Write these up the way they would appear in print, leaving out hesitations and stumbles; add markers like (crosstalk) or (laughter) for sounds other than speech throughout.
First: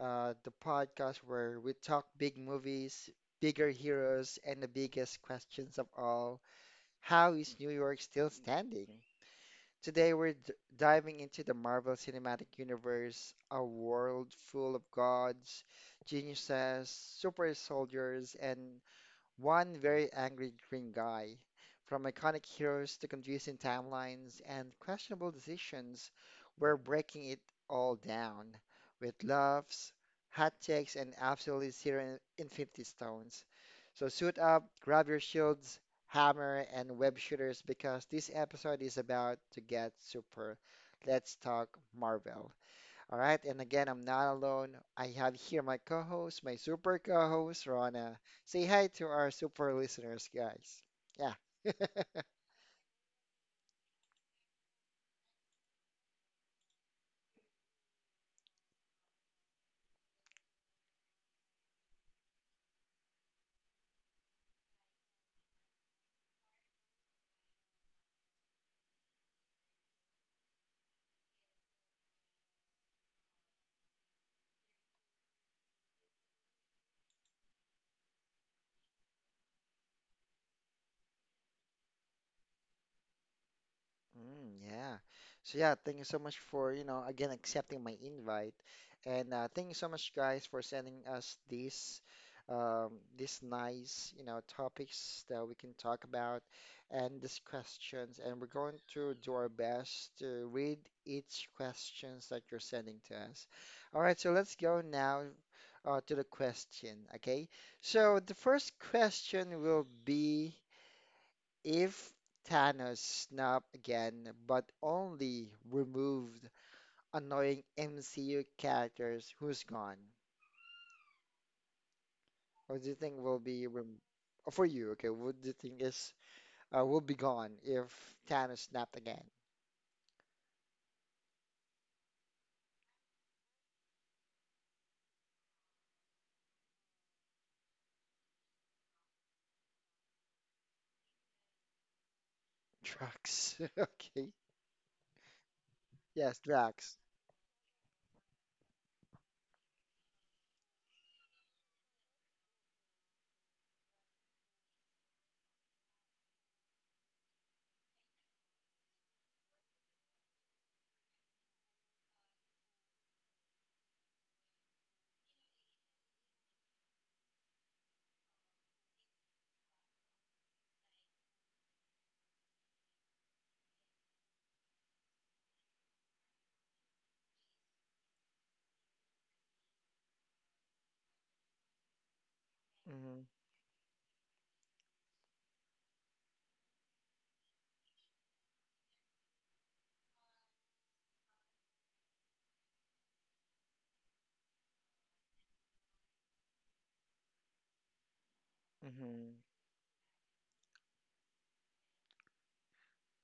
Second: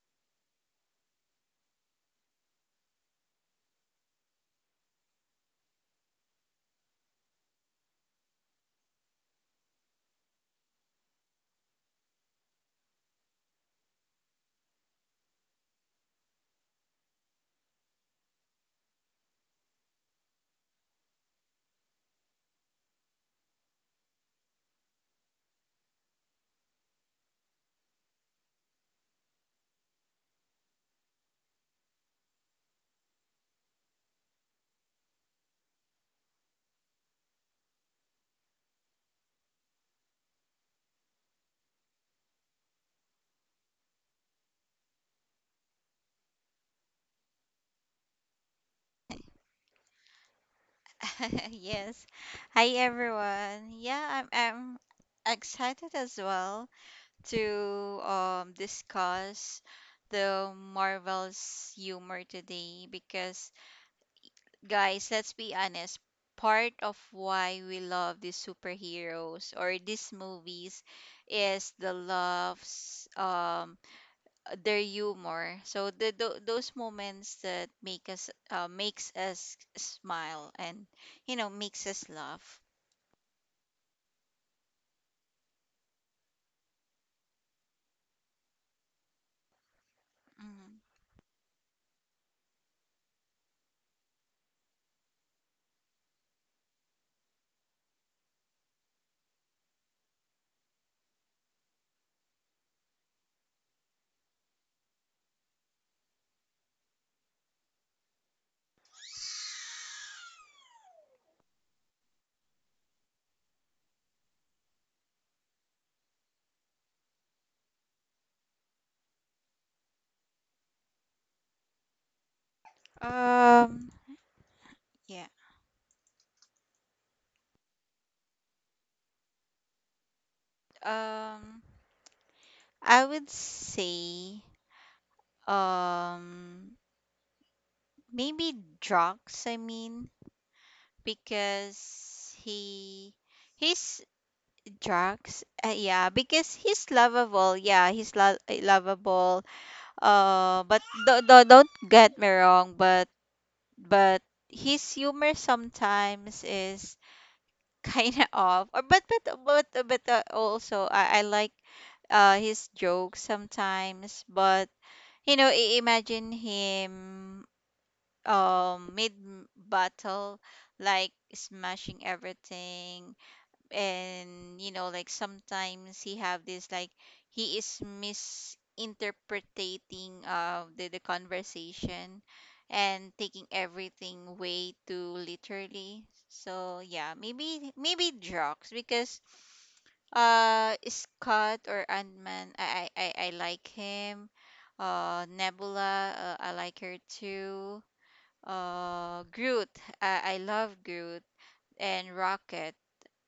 the podcast where we talk big movies, bigger heroes, and the biggest questions of all. How is New York still standing? Today we're d diving into the Marvel Cinematic Universe, a world full of gods, geniuses, super soldiers, and one very angry green guy. From iconic heroes to confusing timelines and questionable decisions, we're breaking it all down with laughs, hot takes, and absolutely zero infinity stones. So suit up, grab your shields, hammer, and web shooters because this episode is about to get super. Let's talk Marvel. All right, and again, I'm not alone. I have here my co-host, my super co-host, Rana. Say hi to our super listeners, guys. Yeah. (laughs) Yes. (laughs) Hi everyone. Yeah, I'm excited as well to discuss the Marvel's humor today because guys, let's be honest, part of why we love these superheroes or these movies is the loves their humor. So those moments that make us, makes us smile and makes us laugh. Mm, yeah. So yeah, thank you so much for, you know, again accepting my invite. And thank you so much guys for Mhm. sending us um these nice, you know, topics that we can talk about and these questions. And we're going to do our best to read each questions that you're sending to us. All right, so let's go now to the question, okay? So the first question will be if Thanos snapped again, but only removed annoying MCU characters, who's gone? What do you think will be rem Um, for you? Okay, what yeah. do you think is will be gone if Thanos snapped again? Um, I would say, um, maybe drugs, I mean, because he Drax. (laughs) his Okay. drugs, yeah, Yes, because Drax. he's lovable. Yeah, he's lo lovable. But do do don't get me wrong, but but his humor sometimes is kind of, or but also, I like his jokes sometimes, but imagine him mid battle, like smashing everything, and like sometimes he have this, like he is misinterpreting the conversation and Hmm taking everything way too literally. So yeah, maybe drugs, because Scott or Ant-Man. I like him. Uh, Nebula, I like her too. Uh, hmm Groot, I love Groot. And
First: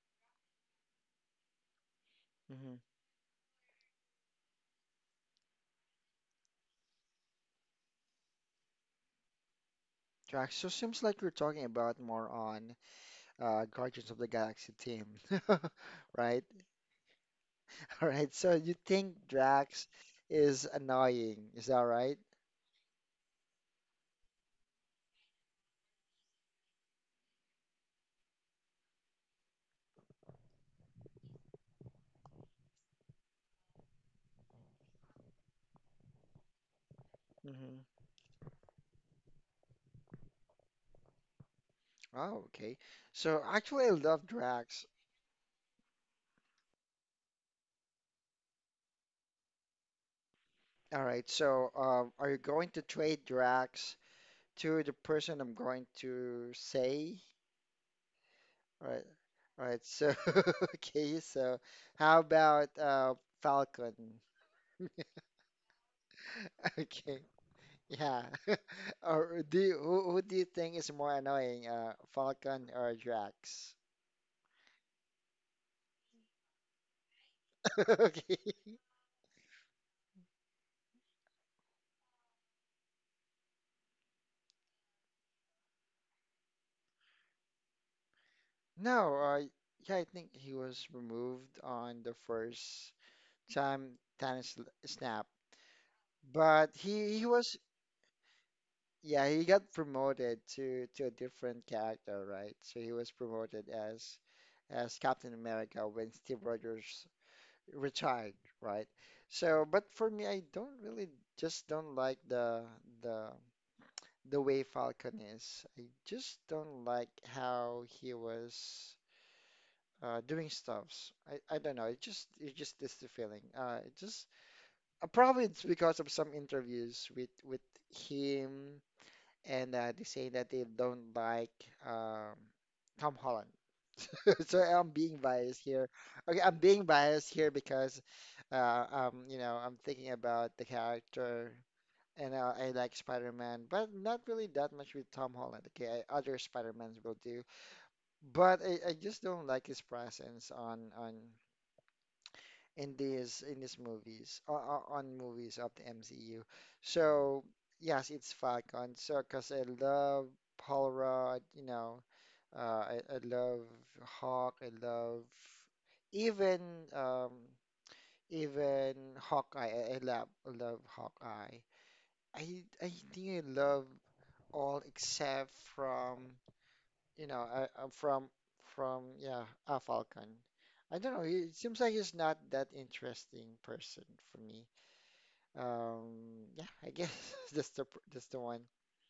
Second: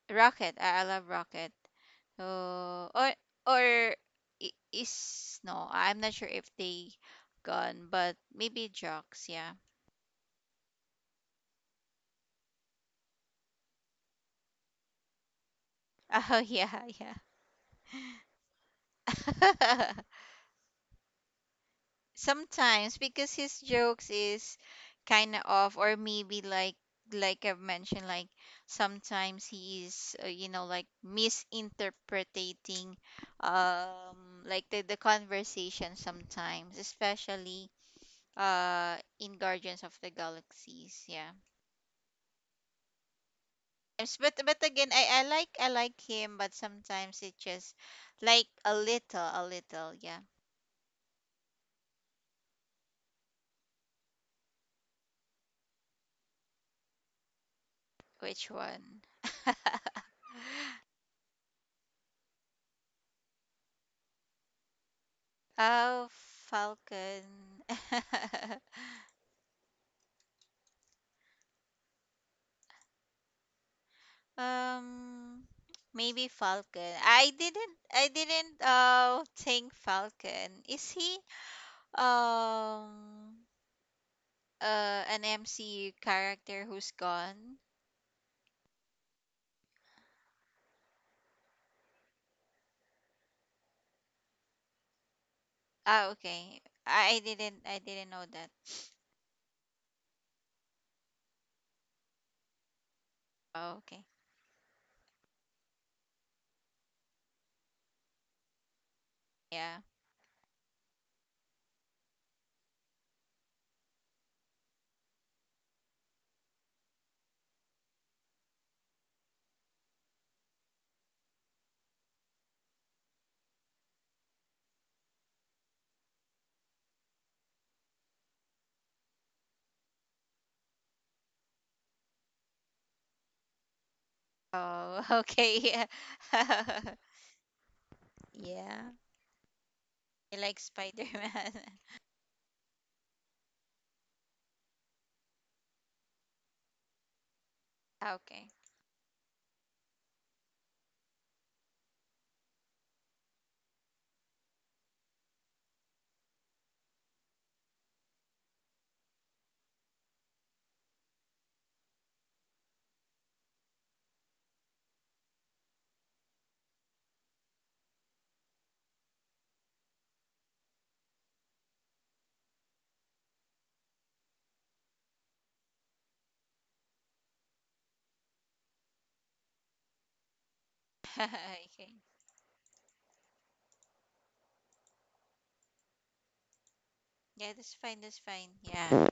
Rocket, I love Rocket. hmm Uh, or or I- is no, I'm not sure if they gone, but maybe Jocks. Yeah. Drax. So seems like you're talking about more on Guardians of the Galaxy team, (laughs) (laughs) Oh right? yeah, yeah. All right, so you think Drax is annoying, is that (laughs) right? Sometimes because his jokes is kind of off, or maybe, like, I've mentioned, like sometimes he is, like misinterpreting, like the conversation sometimes, especially hmm in Guardians of the Galaxies, yeah. Oh, okay. So actually, I Yes. love But Drax. again, I like him, but sometimes it just, like, a little, yeah. All right, so are you going to trade Drax to the person I'm going to say? Which All one? right, (laughs) all right. So (laughs) okay, so how about Falcon? Oh, (laughs) Okay, Falcon. yeah. (laughs) (laughs) Or who do you think is more annoying, Falcon or Drax? Um, Maybe Falcon. I didn't (laughs) I Okay. didn't uh think Falcon. Is he um an MCU character who's gone? No, yeah, I think he was removed on the first time snapped, Ah, okay. but I I he was, didn't I didn't know that. yeah, he got promoted to a different character, right? So he was promoted Oh, okay. as Captain America when Steve Rogers retired, right? So, Yeah. but for me, I don't really just don't like the the way Falcon is. I just don't like how he was doing stuffs. I don't know. It just is the feeling. It just probably it's because of some interviews with him, and they say that they don't like um, Tom Holland. (laughs) So I'm Oh, (laughs) being okay. biased here. Okay, I'm Yeah. being (laughs) biased here because Yeah. You know, I'm thinking You about like the character, Spider-Man. (laughs) and I like Spider-Man, but not really that much with Tom Holland. Okay, other Spider-Mans will do, Ah, okay. but I just don't like his presence on in these movies on movies of the MCU. So yes, it's Falcon. So because I love Paul Rudd, you know, I love Hawk. I love even um, even Hawkeye. I love Hawkeye. I think I love all except from, you know, I from, yeah, a Falcon. I don't know. It seems (laughs) Okay. like he's not that interesting person for me. Yeah, I guess Yeah, (laughs) that's that's the fine. That's that's the fine. one. Yeah.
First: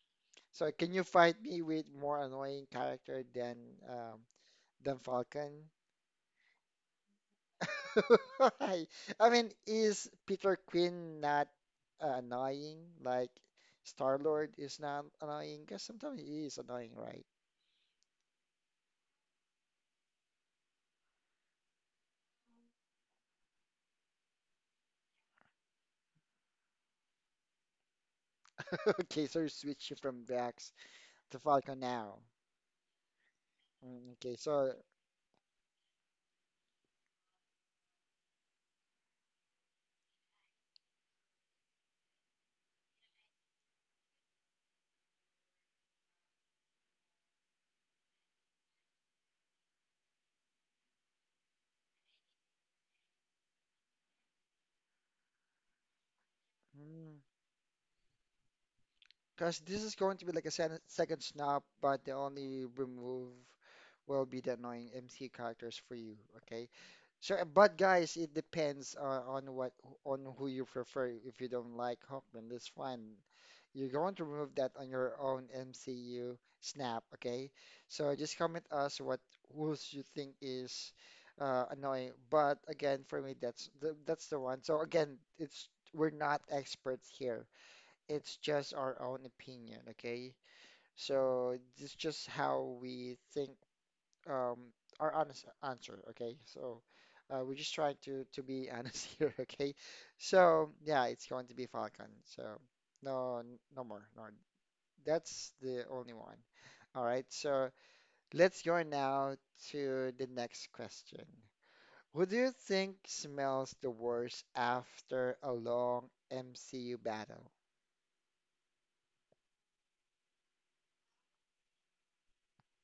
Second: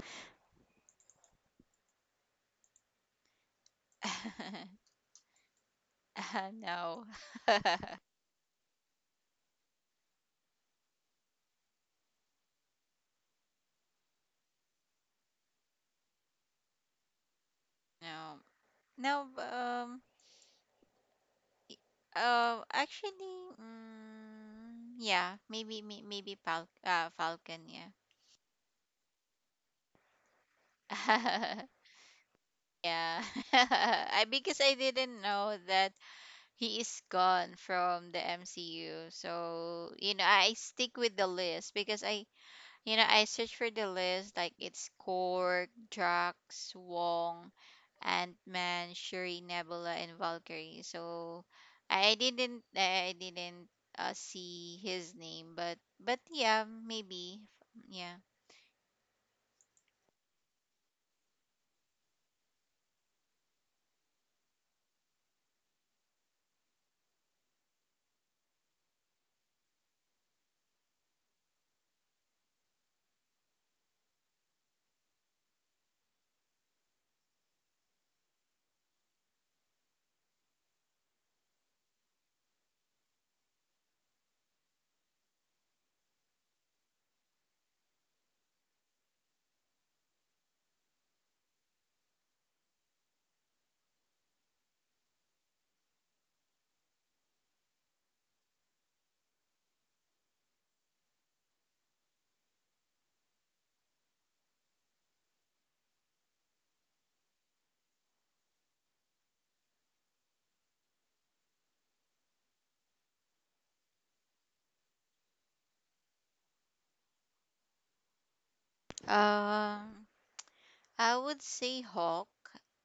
So can you fight me with more annoying character um (laughs) than Falcon? No. (laughs) (laughs) I, I mean, is Peter Quinn not annoying? Like Star Lord is not annoying? Because sometimes he is annoying, right? No, no. Actually, mm, yeah. Maybe. Maybe. Falcon. Yeah. (laughs) Okay, so you're switching from Drax to (laughs) Falcon now. Yeah. (laughs) Mm, I, okay, because so. I didn't know that he is gone from the MCU. So, I stick with the list because I search for the list, like it's Korg, Drax, Wong, Ant-Man, Shuri, Nebula, and Valkyrie. So, I didn't see his name, but, yeah, Hmm. maybe, yeah. Because this is going to be like a second snap, but the only remove will be the annoying MC characters for you. Okay. So, but guys, it depends on what, on who you prefer. If you don't like Hawkman, that's fine. You're going to remove that on your own MCU snap. Okay. So just comment us what who's you think is annoying. But again, for me, that's the one. So again, it's we're not experts here. It's just our own opinion, okay? So it's just how we think, um, our honest answer, okay? So we're just trying to be honest (laughs) here, okay? So yeah, it's going to be Falcon. So no, no more, no. That's the only one. All right. So let's go now to the next question. Who do you think smells the worst after a long MCU battle? (laughs) Um, I would say Hawk,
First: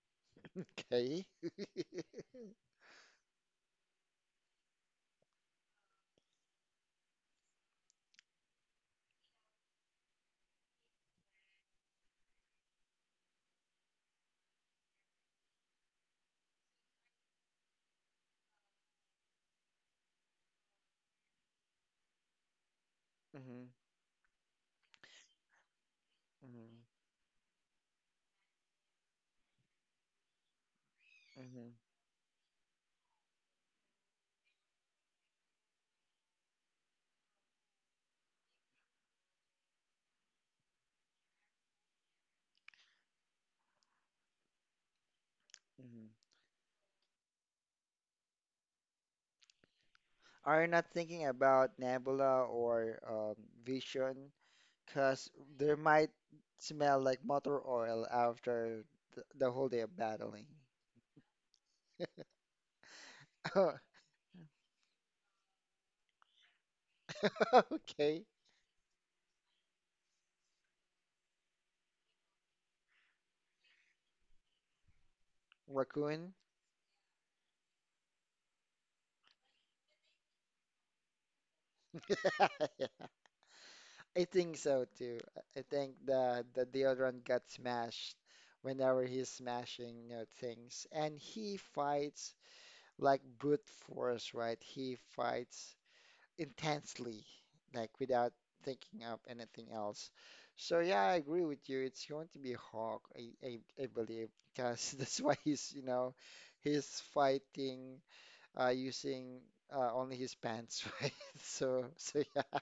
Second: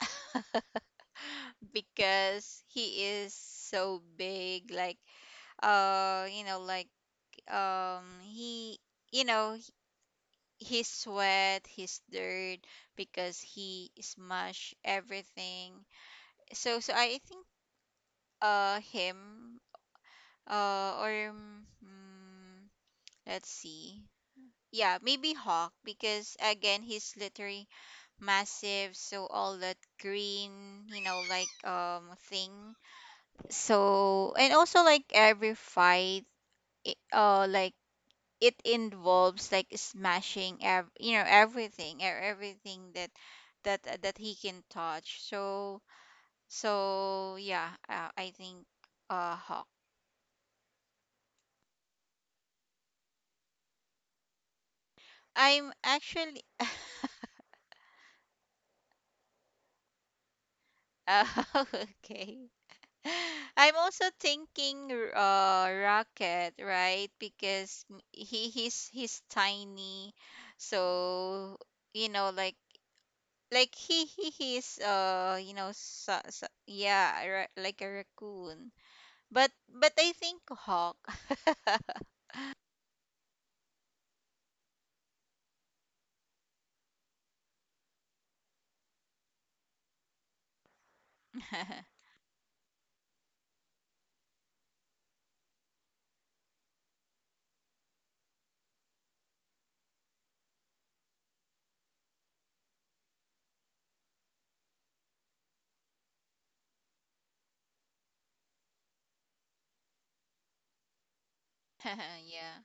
(laughs) Okay. (laughs) because he is so big. Like, like, he, you know h- his sweat, his dirt, because he smashed everything. So, I think, him. Uh, let's Mhm. see. Yeah, maybe Hawk, because again, Mhm, he's literally massive. So all that green, you know like mhm, um thing. So, and also, like every fight, like it involves, like smashing, everything, everything that that he can touch. So, mhm. so yeah, I think, Hawk. Are you not thinking about Nebula or Vision? Because I'm there might actually. (laughs) smell like motor oil after the whole day of battling. uh, okay. I'm (laughs) also thinking, Rocket, right? Because Okay, he's tiny. So, you know like he's, raccoon. Yeah, like a raccoon. But I think Hawk. (laughs) I think so too. I think the deodorant got smashed whenever he's smashing, you know, things. And he (laughs) fights like brute force, right? He fights intensely, like without thinking of anything else. So yeah, I agree with you. It's going to be Hawk, I believe, because (laughs) that's why he's, you know, he's fighting using only his pants, (laughs) right? So so (laughs) yeah, Yeah.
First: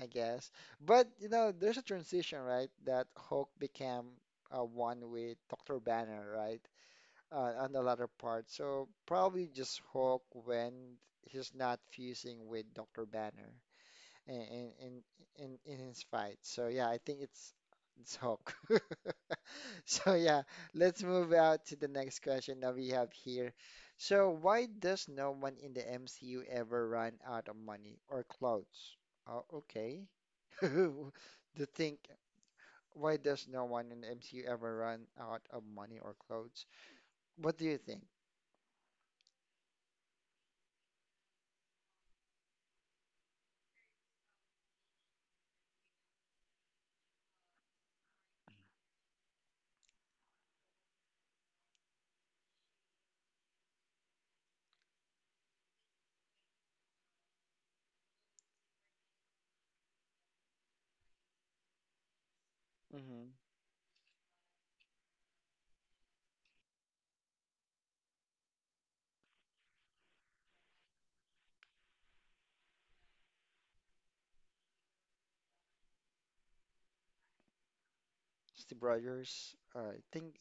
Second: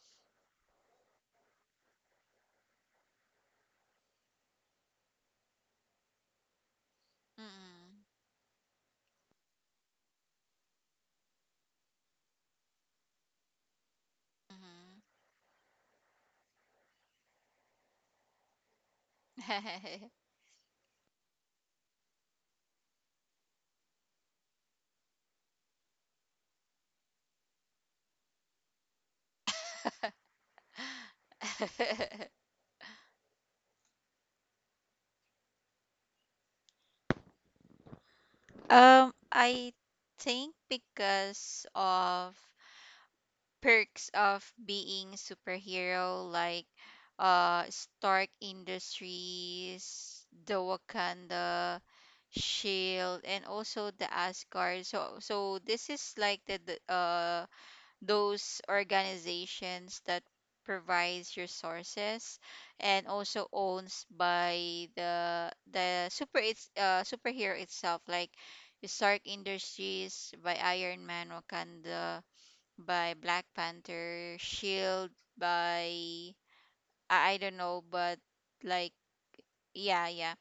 I guess. But you know, there's a transition, right? That Hawk became one with Dr. Banner, right? On the Mm-mm. latter part. So probably just Hawk when he's not fusing with Dr. Banner in in in his fight. So yeah, I think it's Hulk. (laughs) Hmm. (laughs) So yeah, let's move out to the next question that we have here. So why does no one in the MCU ever run out of money or clothes? Oh, okay. (laughs) To think, why does no one in the MCU ever run out of money or clothes? What do you think? I think because of perks of being superhero, like Stark Industries, the Wakanda Shield, and also the Asgard. So, this is like the those organizations that provides resources and Mm-hmm. also owns by the superhero itself, like Stark Industries by Iron Man, Wakanda by Black Panther, Shield by, I don't know, but Steve like. Rogers, I Yeah, yeah. think.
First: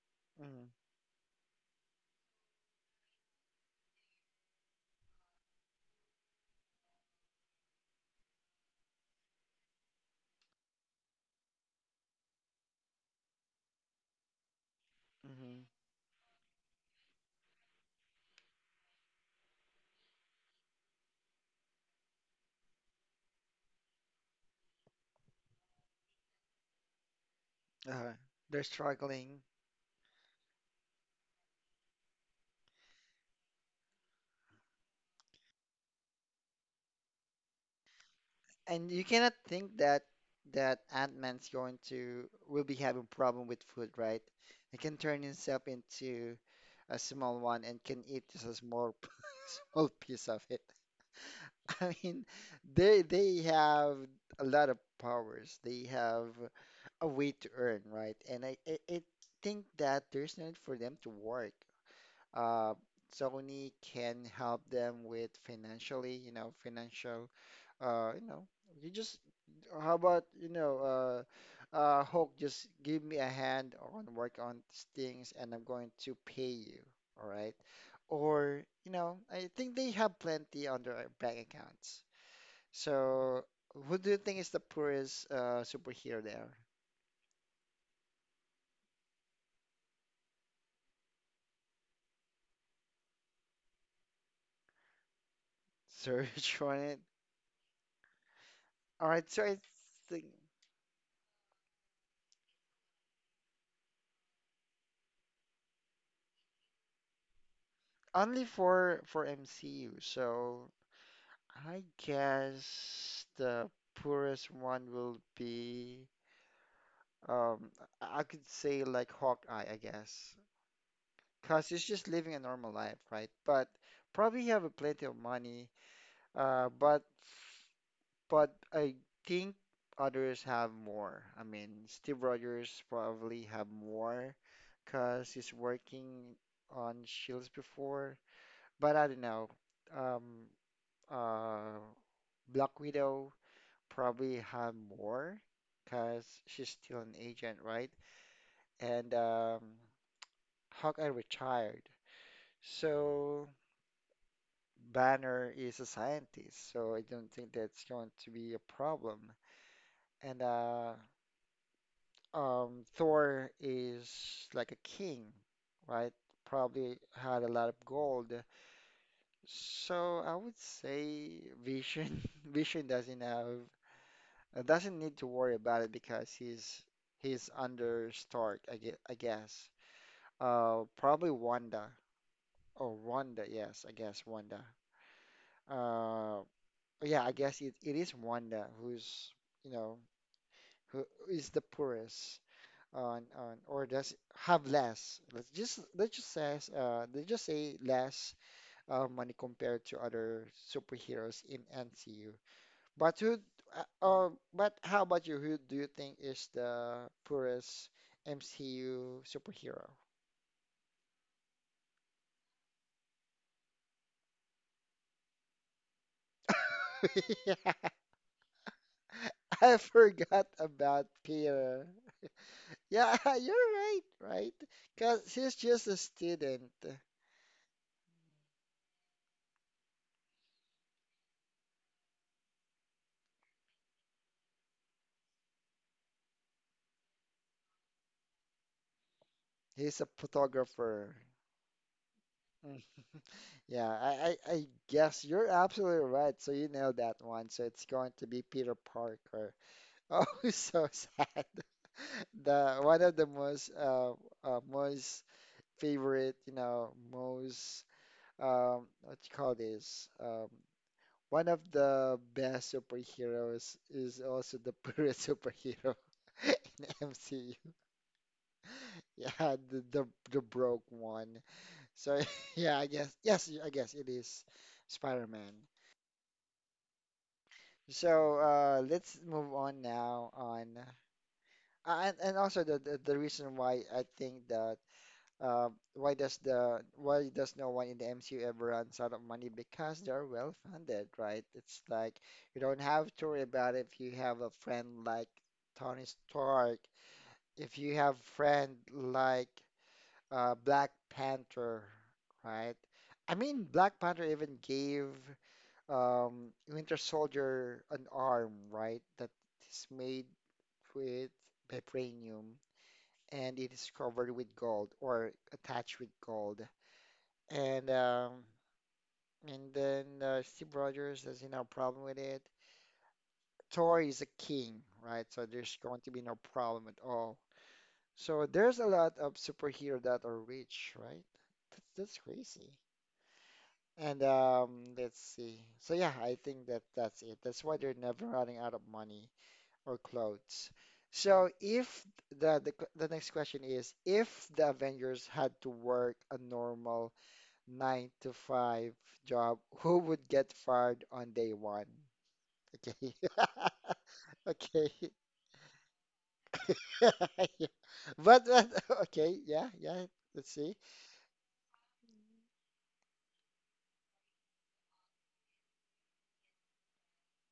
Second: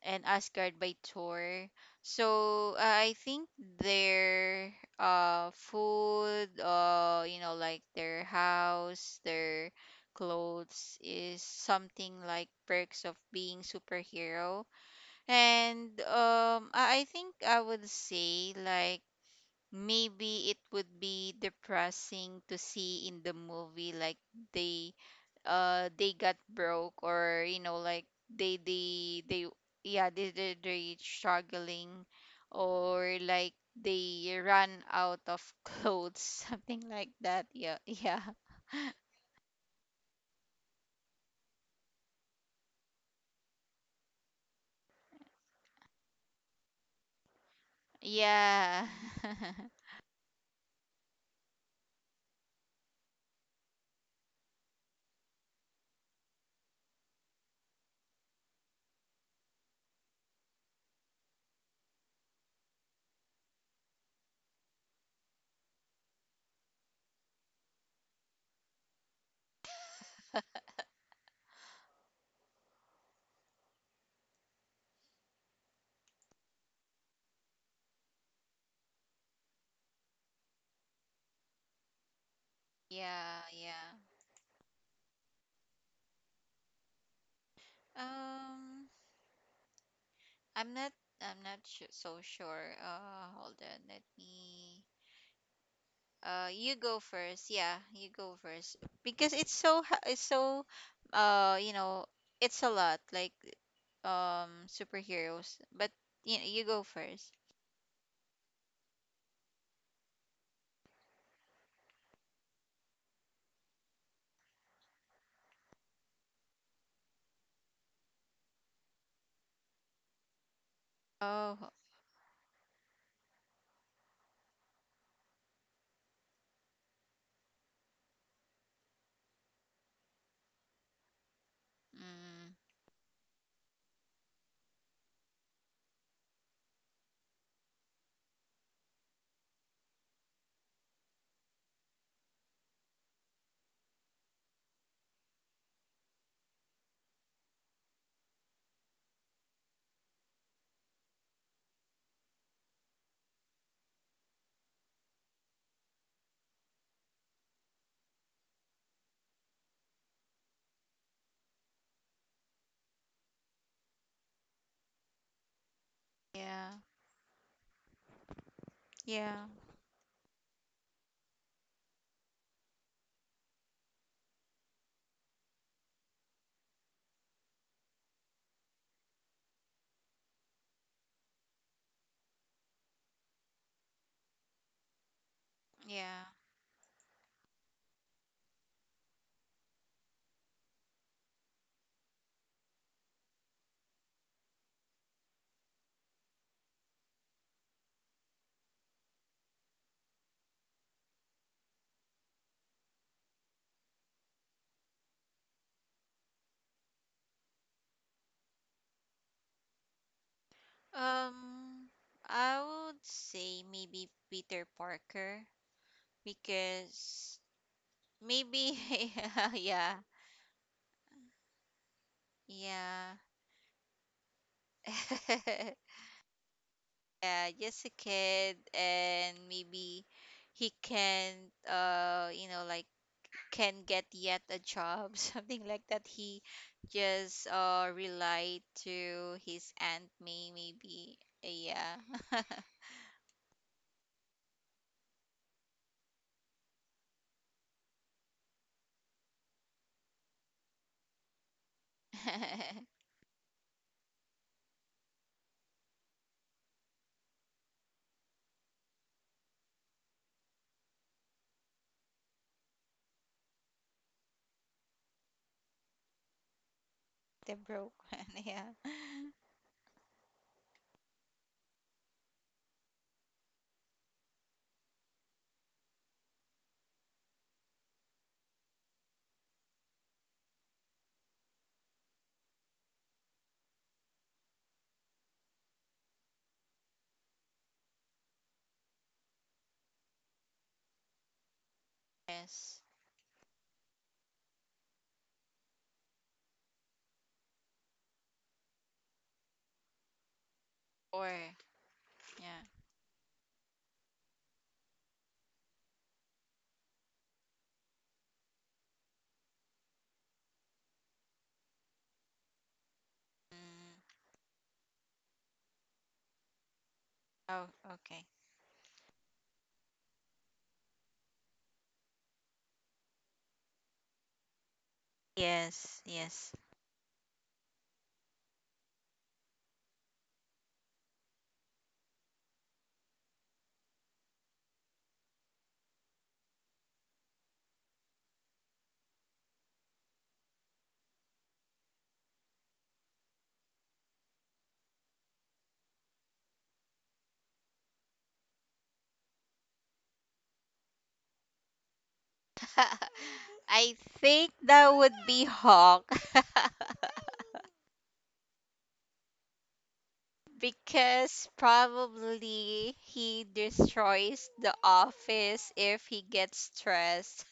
And Mm-hmm. Asgard by Thor. So, I think their, food, like their house, their clothes, is something like perks of being superhero. Mm-hmm. And I think I would say, like, maybe it would be depressing to see in the movie, like they, they got broke, or like Uh, they, they're struggling. yeah, they they struggling, or like they run out of clothes. (laughs) Something like that, yeah, yeah. And you cannot think that Ant-Man's going to will be having problem with food, right? He can turn himself into a small one and can eat just a Yeah. small (laughs) (laughs) small piece of it. (laughs) I mean, they have a lot of powers. They have a way to earn, right? And I think that there's no need for them to work. Uh, Sony can help them with financially, you know, financial, you know, you just how about, you know, Hulk, just give me a hand on work on these things, and I'm going to pay you. All right, or you know, I think they have plenty on their bank accounts. So, Yeah, yeah. who do you think is the poorest superhero there? Um, I'm not, so sure. Uh, hold on, let me. Search (laughs) You on it. go first. Yeah, you go first All right, because so it's I so ha- it's think so you know it's a lot, like, superheroes. But you go first. only for MCU. So I guess the poorest one will be. Um, I could say like Hawkeye, I guess, because Oh, he's just living a normal life, right? But probably have a plenty of money. Uh, but but I think others have more. I mean, Steve mm, Rogers probably have more because he's working on Shields before. But I don't know. Um, uh, Black Widow probably have more because she's still an agent, right? And Hawkeye retired. So Banner is a scientist, so I don't think that's going to be a problem. And Thor is like a king, right? yeah, Probably had a lot of gold. yeah, So I would say Vision, (laughs) Vision doesn't have, doesn't need to worry about it because he's under Stark, I guess. I guess. Probably Wanda. Oh, Wanda, yes, I guess Wanda. yeah. Uh, But yeah, I guess it is Wanda who's, you know, who is the poorest on, or does have less. Let's just say less money compared to other superheroes in MCU. But who uh, uh but how about you? Who do you think is the poorest MCU superhero? (laughs) Um, I would say maybe Peter Parker, because Yeah, maybe. (laughs) I Yeah, forgot about Peter. Yeah, yeah. (laughs) you're right, right? Because he's just (laughs) a student. Yeah, just a kid, and maybe he can, like, can get yet a job, (laughs) something like that. He just, relied to his He's a aunt May, photographer. maybe. Yeah. (laughs) Mm. (laughs) Yeah, I guess you're absolutely right. So you know that one. So it's going to be Peter Parker. (laughs) Oh, so sad. (laughs) The one of the most most favorite, you know, most what you call this? Um, one of the best superheroes is also the (laughs) purest superhero (laughs) in The MCU. broke one. (laughs) Yeah. Yeah, the broke one. So (laughs) yeah, I guess yes, I guess it is Spider-Man. So let's move on now on, and also the reason why I think that, why does no one in the MCU ever runs out of money, because they're well funded, right? It's like you don't Yes. have to worry about it if you have a friend like Tony Stark, if you have friend like Black Or, Panther, yeah. right? I mean, Black Panther even gave Winter Soldier an arm, right? That is made with vibranium, and it is Mm. covered with gold or attached with gold. Oh, And okay. um, and then Steve Rogers has no problem with it. Thor is a king, right? So there's going Yes. to be no Yes. problem at all. So there's a lot of superhero that are rich, right? That's crazy. And Let's see. So yeah, I think that that's it. That's why they're never running out of money or clothes. So if the next question is if the Avengers had to work a normal nine to five job, who would get fired on day one? Okay. (laughs) (laughs) I think Okay. that would be Hawk. (laughs) (laughs) Yeah. But (laughs) okay, yeah, yeah. Let's see. Because probably he destroys the office if he gets stressed.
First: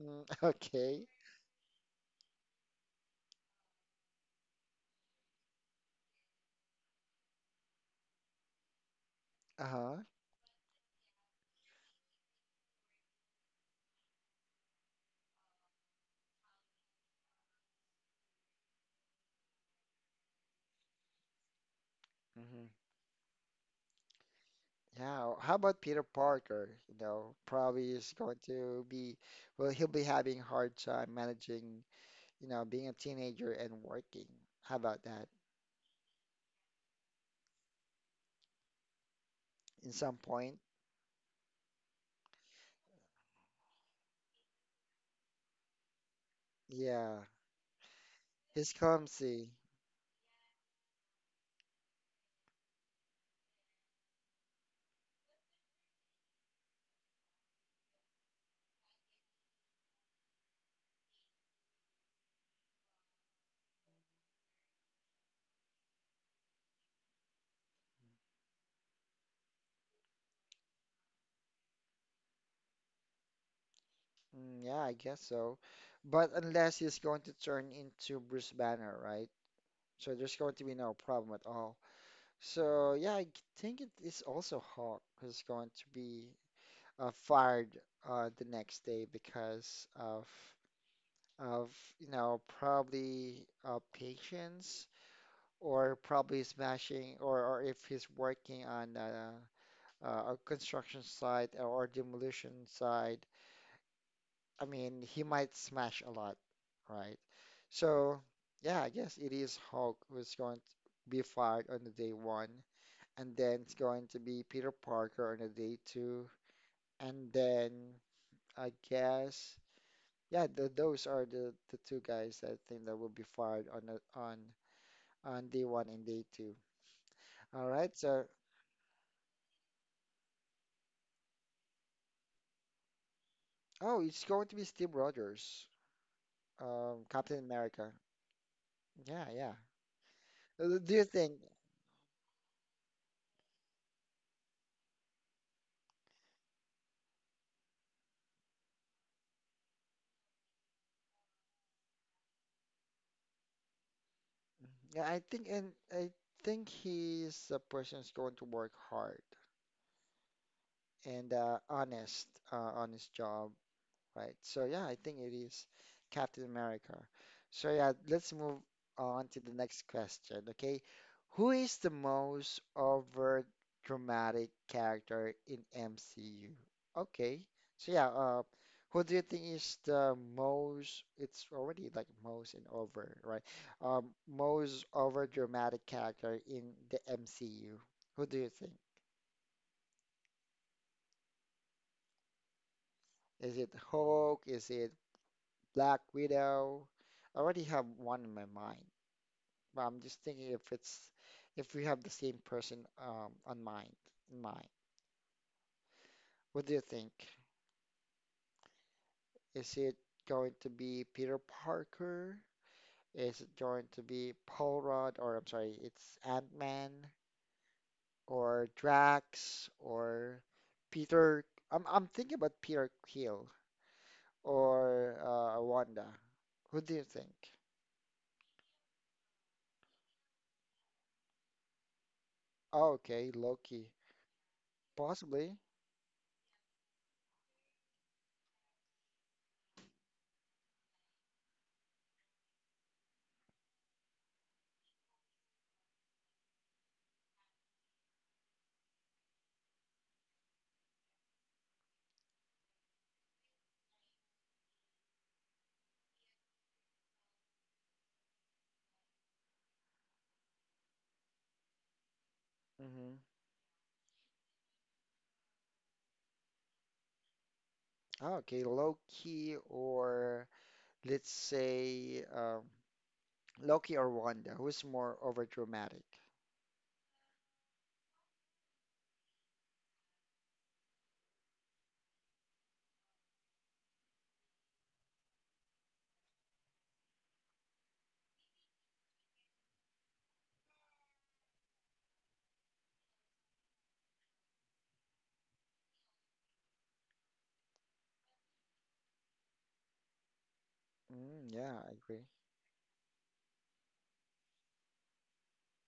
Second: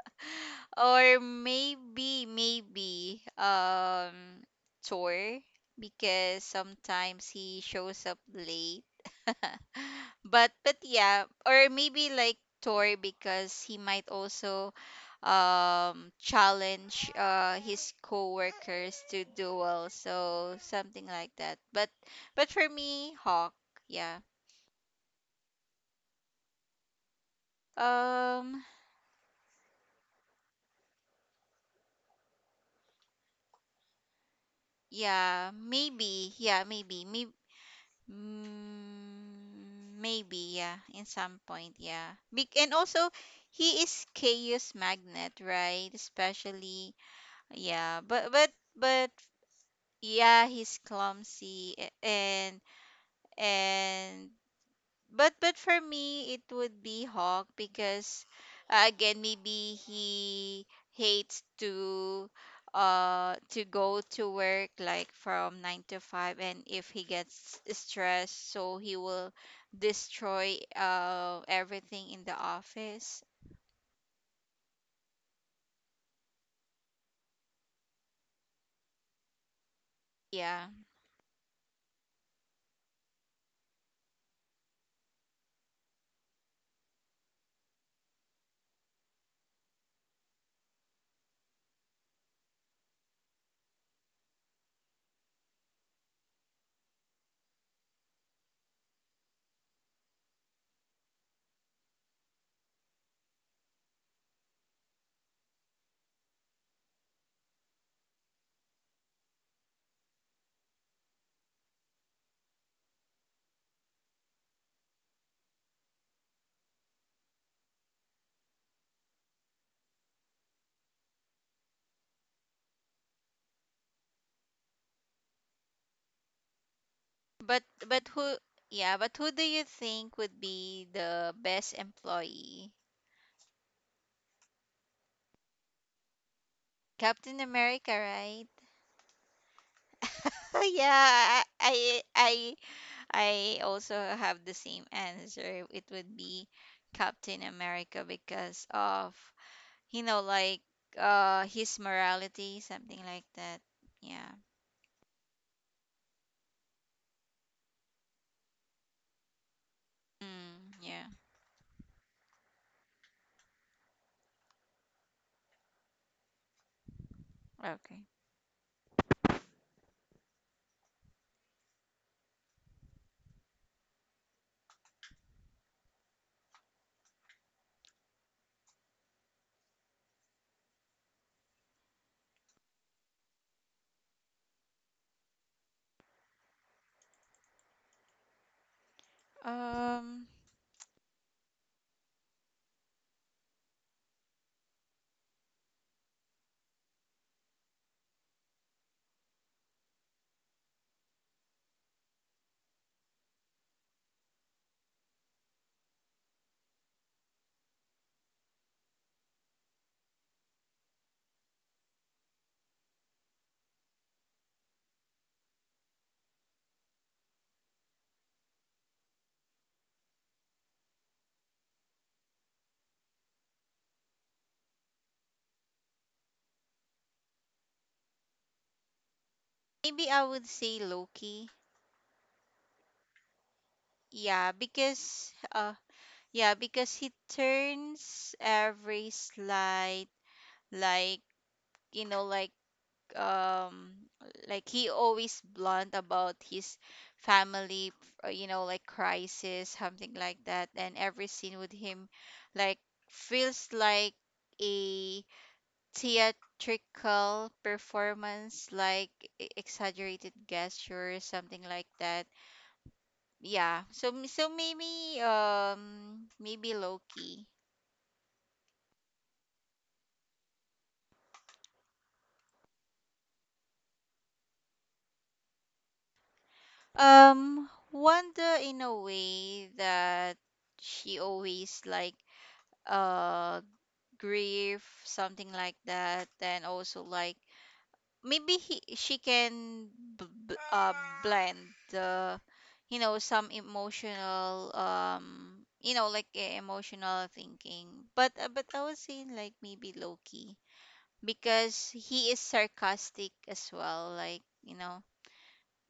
Mm, (laughs) okay. Or maybe, tour. Because sometimes he shows up late. (laughs) Uh-huh. But yeah, or maybe like Tor, because he might also, challenge, his coworkers to duel, so something like that. But for Mm-hmm. me, Hawk, yeah. Yeah, how about Peter Parker? Probably is going Um, to be, well, he'll be having hard time managing, being a teenager and working. How about that? Yeah, maybe, maybe, mm, In some maybe, point, yeah, in some point, yeah. And also, he is Chaos Magnet, right? Especially, yeah, yeah. But, he's but clumsy. yeah, he's clumsy, a- and but for me it would be Hawk, because again, maybe he hates to go to work like from 9 to 5, and if he gets stressed, so he will destroy, everything in the office. Mm, yeah, I guess so. But unless he's going to turn into Bruce Banner, right? So there's going to Yeah, be no problem at all. So yeah, I think it is also Hawk who's going to be fired the next day because of, probably patience or probably smashing or if he's working on a construction site or demolition site, I mean, he might smash a lot, right? So, yeah, I guess it is Hulk who's going to be fired on the day one, and then it's going to be Peter Parker on the day two, and then I guess. Yeah, th those are the two guys that I think that will be fired on the, on day one and day two. but All right. but So, who yeah but who do you think would be the best employee? oh, it's going to be Steve Rogers, Captain Captain America, America. right? (laughs) Yeah, yeah. Do you think? Yeah, I also have the same answer. It would be Captain America because of, you know like his morality, something like that. Yeah. Yeah, I think he's a person who's going to work hard Mm, yeah. and honest job. Right? So yeah, I think it is Captain America. So yeah, Okay. let's move on to the next question, okay? Who is the most over dramatic character in MCU? Okay. So yeah, who do you think is the most, it's already like most and over, right? Most over dramatic character in the MCU. Who do you think? Um, Is it Hulk? Is it Black Widow? I already have one in my mind. But I'm just thinking if it's if we have the same person on mind in mind. What do you think? Is it going to be Peter Parker? Is it going to be Paul Rudd? Or I'm sorry, it's Ant-Man or Drax or Peter? I'm thinking about Peter Quill or Wanda. Who do you think? maybe I would say Loki. Oh, okay, Loki, Yeah, because possibly. uh yeah, because he turns every slight, like, like, um like he always blunt about his family, you know, like, crisis, something like that, and every scene with him, like, feels like a theatrical performance, like exaggerated gestures, something like that. Mm-hmm. Yeah, so maybe Loki. Oh, okay, Loki, or let's say Loki or Wanda, who's more overdramatic? Um, Wanda, in a way that she always, like, uh grief, something like that, and also, like, maybe he she can b- b- uh blend the, some emotional, emotional thinking. But I was saying, like, maybe Loki, Mm, yeah, because I agree. he is sarcastic as well, like,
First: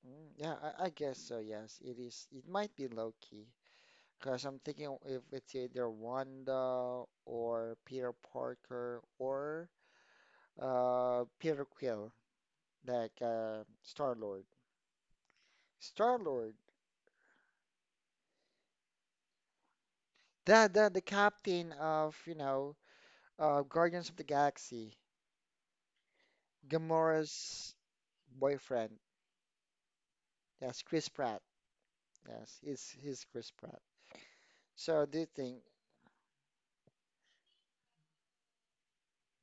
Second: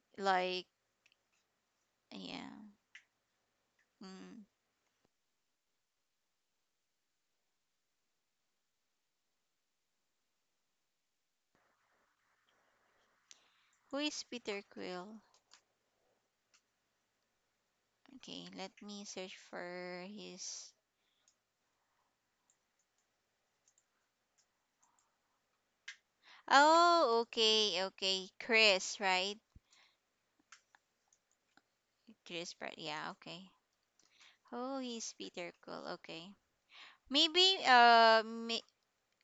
Mm, yeah, like I guess so. Yes, it is. It yeah. might be Loki, because Mm. I'm thinking if it's either Wanda or Peter Parker or Peter Quill, like Who Star is Lord. Peter Quill? Star Lord, Okay, let me search for the the his. the captain of Guardians of the Galaxy, Oh, Gamora's okay, okay. boyfriend. Chris, right? Yes, Chris Pratt. Yes, Chris he's Pratt. he's Yeah, Chris okay. Pratt. Oh, So do you he's think? Peter Quill. Okay. Maybe uh may,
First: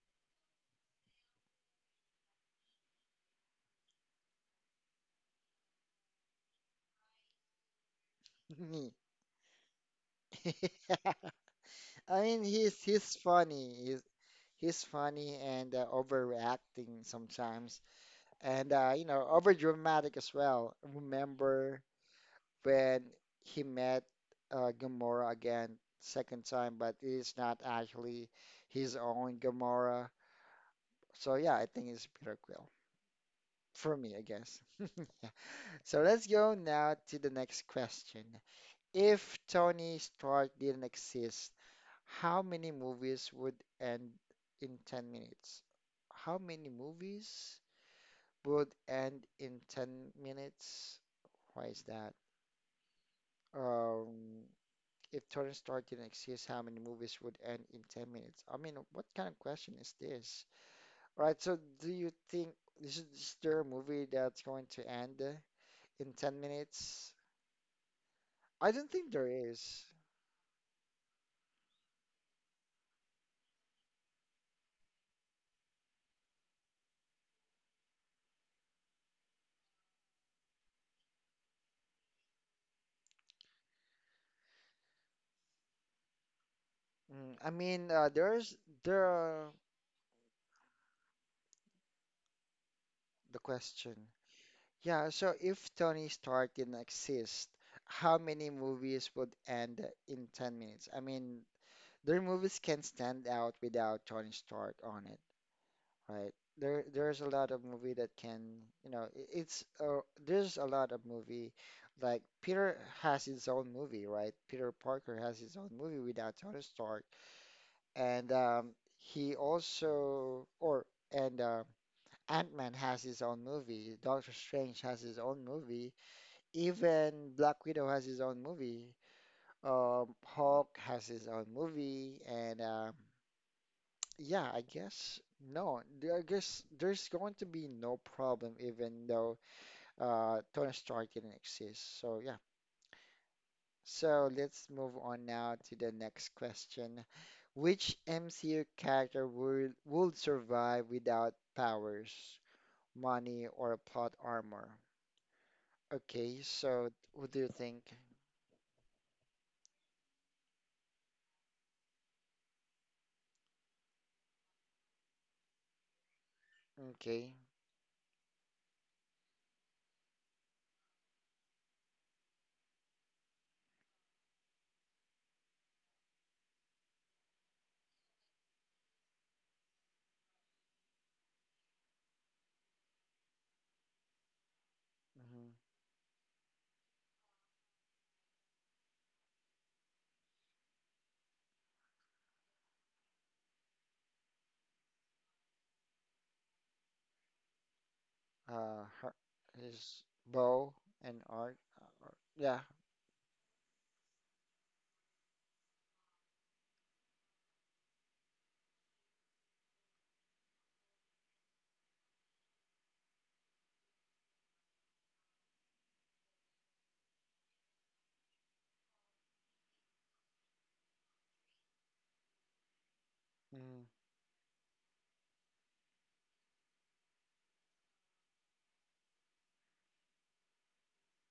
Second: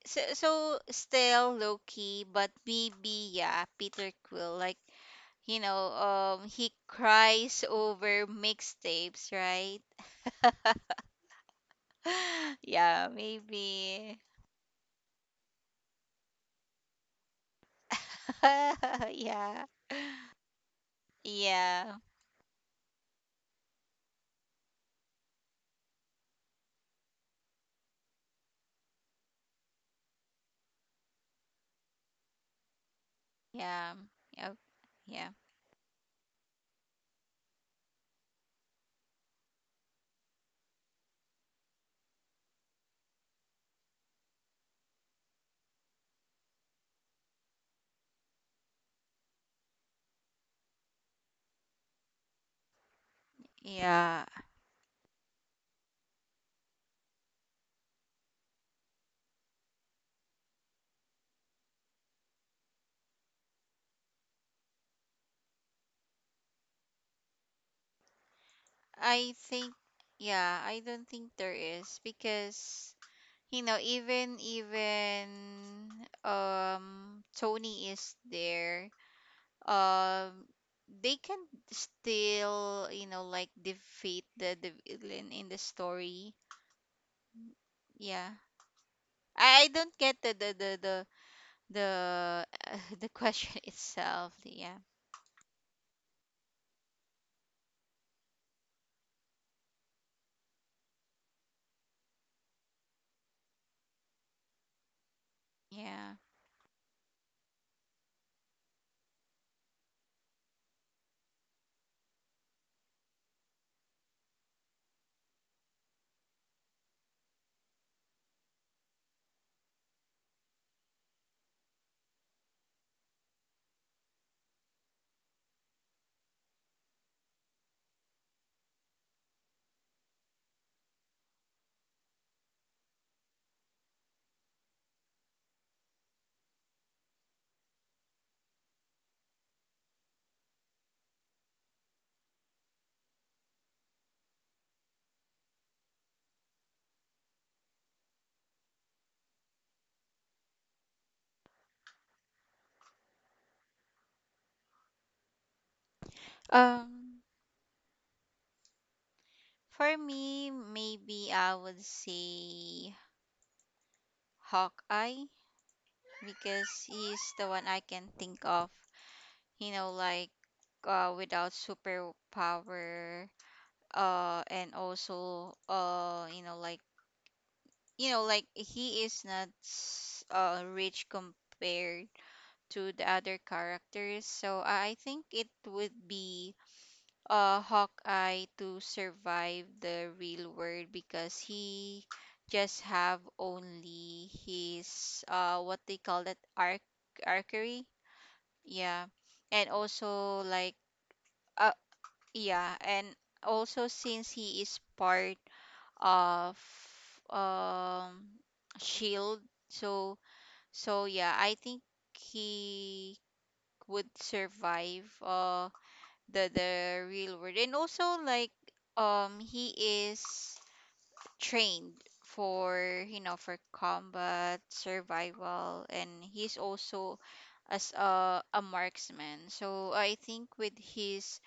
so, still low key, but maybe, yeah, Peter Quill, like, you know, he cries over Me. mixtapes, right? (laughs) I mean, (laughs) he's Yeah, he's funny. He's maybe. he's funny and overreacting sometimes, and (laughs) Yeah. overdramatic as well. Remember Yeah. when he met Gamora again, second time, but it is not actually his own Gamora. So yeah, I think it's Peter Quill Yeah. for me, I Yeah. guess. Yeah. (laughs) So let's go now to the next question. If Tony Stark didn't exist, how many movies would end in 10 minutes? How many movies would end in 10 minutes? Why is that? Yeah. Um, if Tony Stark didn't exist, how many movies would end in 10 minutes? I mean, what kind of question is this? All right, so do you think is there a movie that's going to end in 10 minutes? I don't think I there think, is. yeah, I don't think there is, because. You know, even um Tony is there, um they can still, you know, like defeat the villain in the story. I mean, Yeah. There I, are I don't get the (laughs) the the question question. itself. Yeah. Yeah, so if Tony Stark didn't exist, how many movies would end in 10 minutes? I mean, their movies can stand out without Tony Stark on it, Yeah. right? There's a lot of movie that can, you know, I- it's there's a lot of movie like Peter has his own movie, right? Peter Parker has his own movie without Tony Stark, and he also or and Ant-Man has his own movie. Doctor Strange has his own movie. Even Black Widow has his own movie. Hulk has his own movie, and yeah, I guess no, I guess there's going to be no problem, even though Tony Stark didn't exist. So yeah. So let's move on now to the next question. Which MCU character would survive without powers, money, or plot armor? Okay, so Um, what do you think? for me maybe I would say Hawkeye, because he's the Okay. one I can think of. You know, like, without superpower, and also, like he is not rich compared to the other characters, so, I think it Mm-hmm. would be, Hawkeye, to survive the real world, because he just have only his, what they call that, archery. Yeah, her and his also like, bow and arc. uh, yeah, Yeah. and also since he is part of, um Shield. So, yeah, I think he would survive, the real world. And also, like, he is trained for, you know, for Mm, combat, survival, and he's also as a marksman. So I think with his,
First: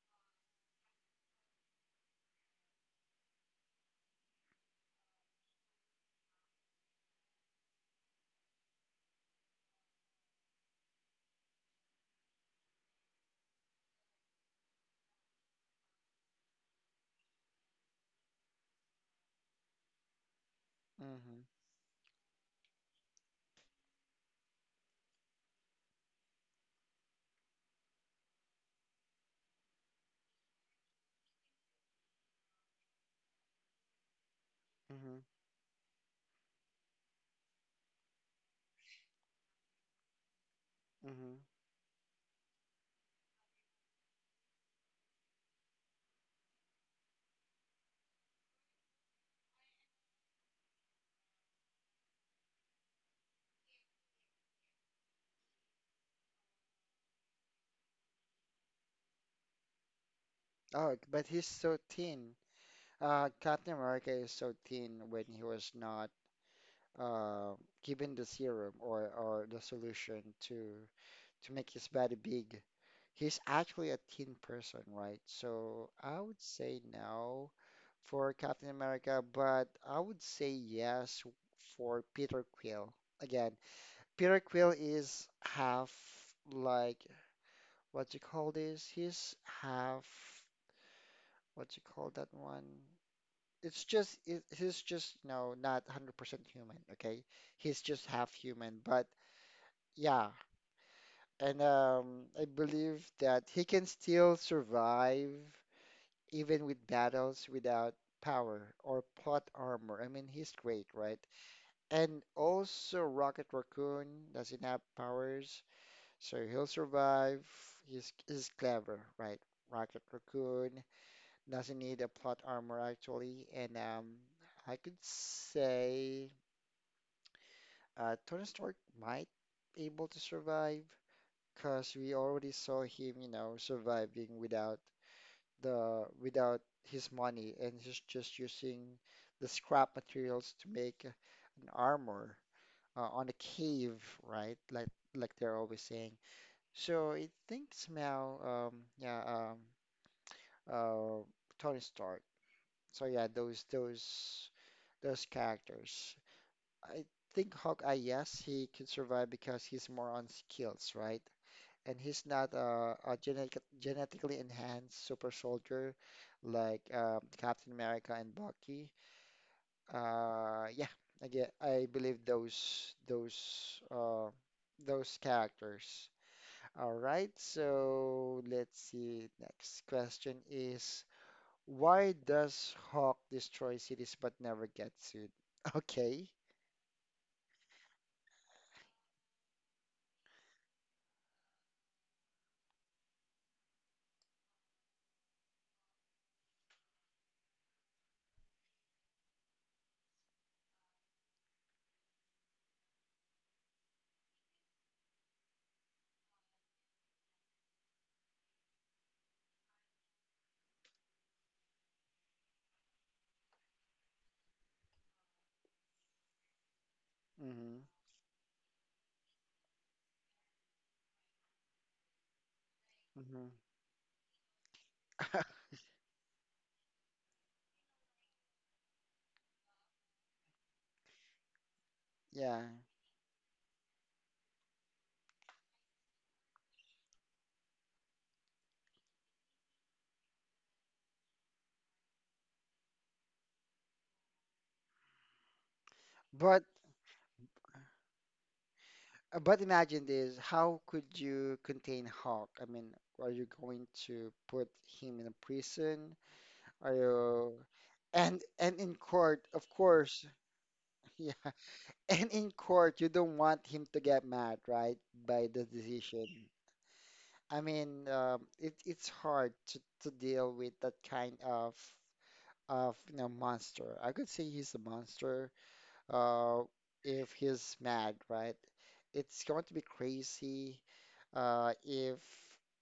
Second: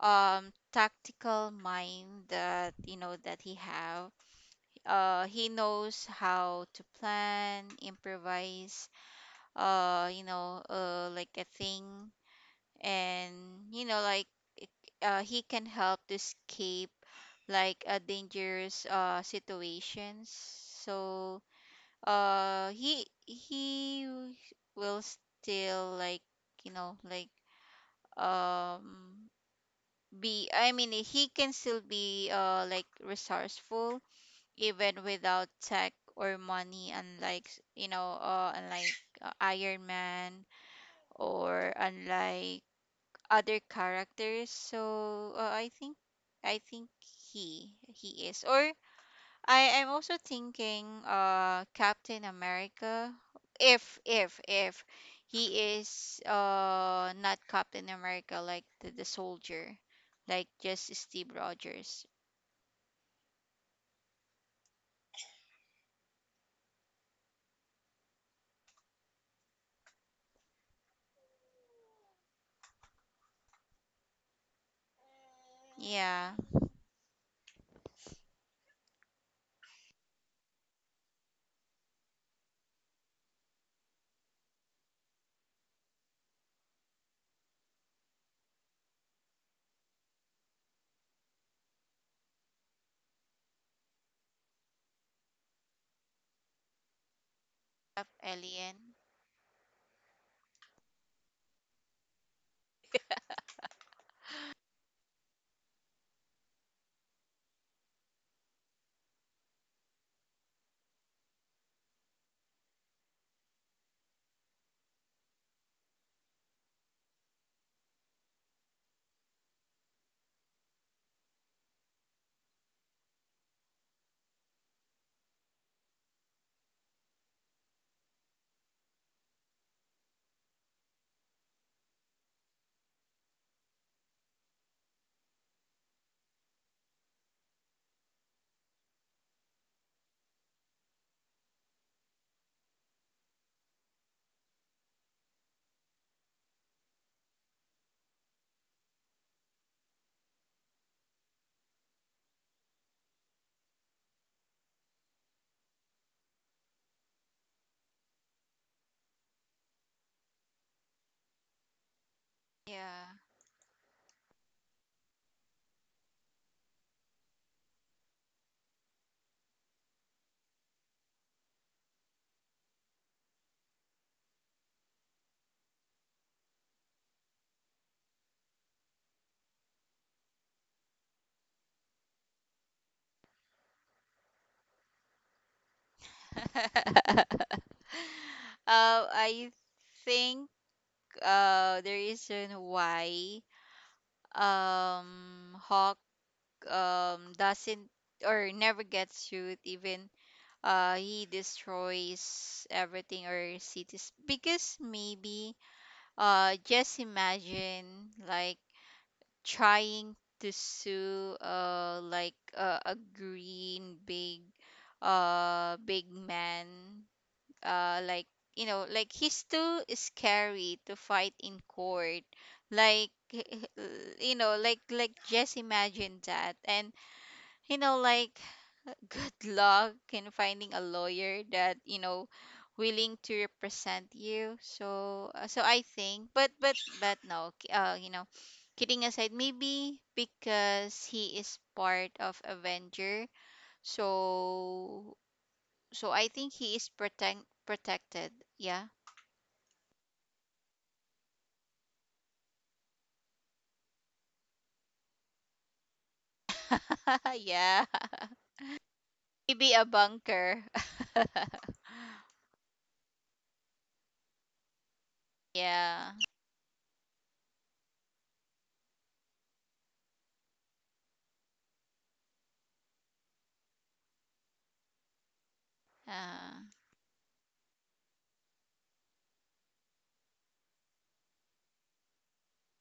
tactical mind that, you know, that he have, he knows how to plan, improvise, like a thing. And, you know, like, it- he can help to escape, like, a dangerous, situations, mm-hmm. so. Uh, he will still, like, you know, like, um be, I mean, he can still be, like, resourceful, even Mm-hmm. without tech or money, unlike, you know, unlike, Iron Man, Mm-hmm. or unlike other characters. So, I think he he is, or I am also thinking, Captain America, if he is, not Captain America, like the soldier, like just Oh, but Steve he's so Rogers. thin. Captain America is so thin when he was not uh given the serum or the solution to make his body big. He's actually a thin person, right? So I Yeah, would say no for Captain America, but I would say yes for Peter Quill. Again, Peter Quill is half, like what you call this? He's half, what you call that one? He's just no, not 100% human, okay? He's of just half human, Alien. but yeah, and I believe that he can still survive even with battles without power or plot armor. I mean, he's great, right? And also Rocket Raccoon doesn't have powers, so he'll survive. He's clever, right? Rocket Raccoon doesn't need a plot armor actually, and I could say Tony Stark might be able to survive because we already saw him, surviving without the without his money, and he's just using the scrap materials to make an armor on a cave, right? Like they're always saying. So I think somehow, um, yeah, uh, Tony Stark. So yeah, those characters. I think Hawkeye, yes, he can survive because he's more on skills, right? And he's not Yeah. a genetically enhanced super soldier like Captain America and Bucky. Yeah, I believe those characters. All right, so let's see. Next question is why does Hawk destroy cities but never get sued? (laughs) Okay. (laughs) I think the reason why Hawk doesn't or never gets sued even he destroys everything or cities because maybe just imagine like trying to sue like a green big big man Mm-hmm. Like like he's too scary to fight in court like. (laughs) Mm-hmm. Like just imagine that. And like good luck in finding a lawyer that (laughs) Yeah. willing to represent you. So so I think, but no kidding aside, maybe because he is part of Avenger, so so I think But he is protected, yeah. but imagine this, how could you contain Hawk? I mean, are you going to put him in a prison? Are (laughs) you Yeah. And in court, (laughs) of Maybe a course, bunker. (laughs) yeah. And in court, you don't want him to get mad, right, by (laughs) the Yeah. decision. I mean, it's hard to deal with that kind of monster. I could say he's a monster. Uh, uh. if he's mad, right? It's going to be crazy. Uh, if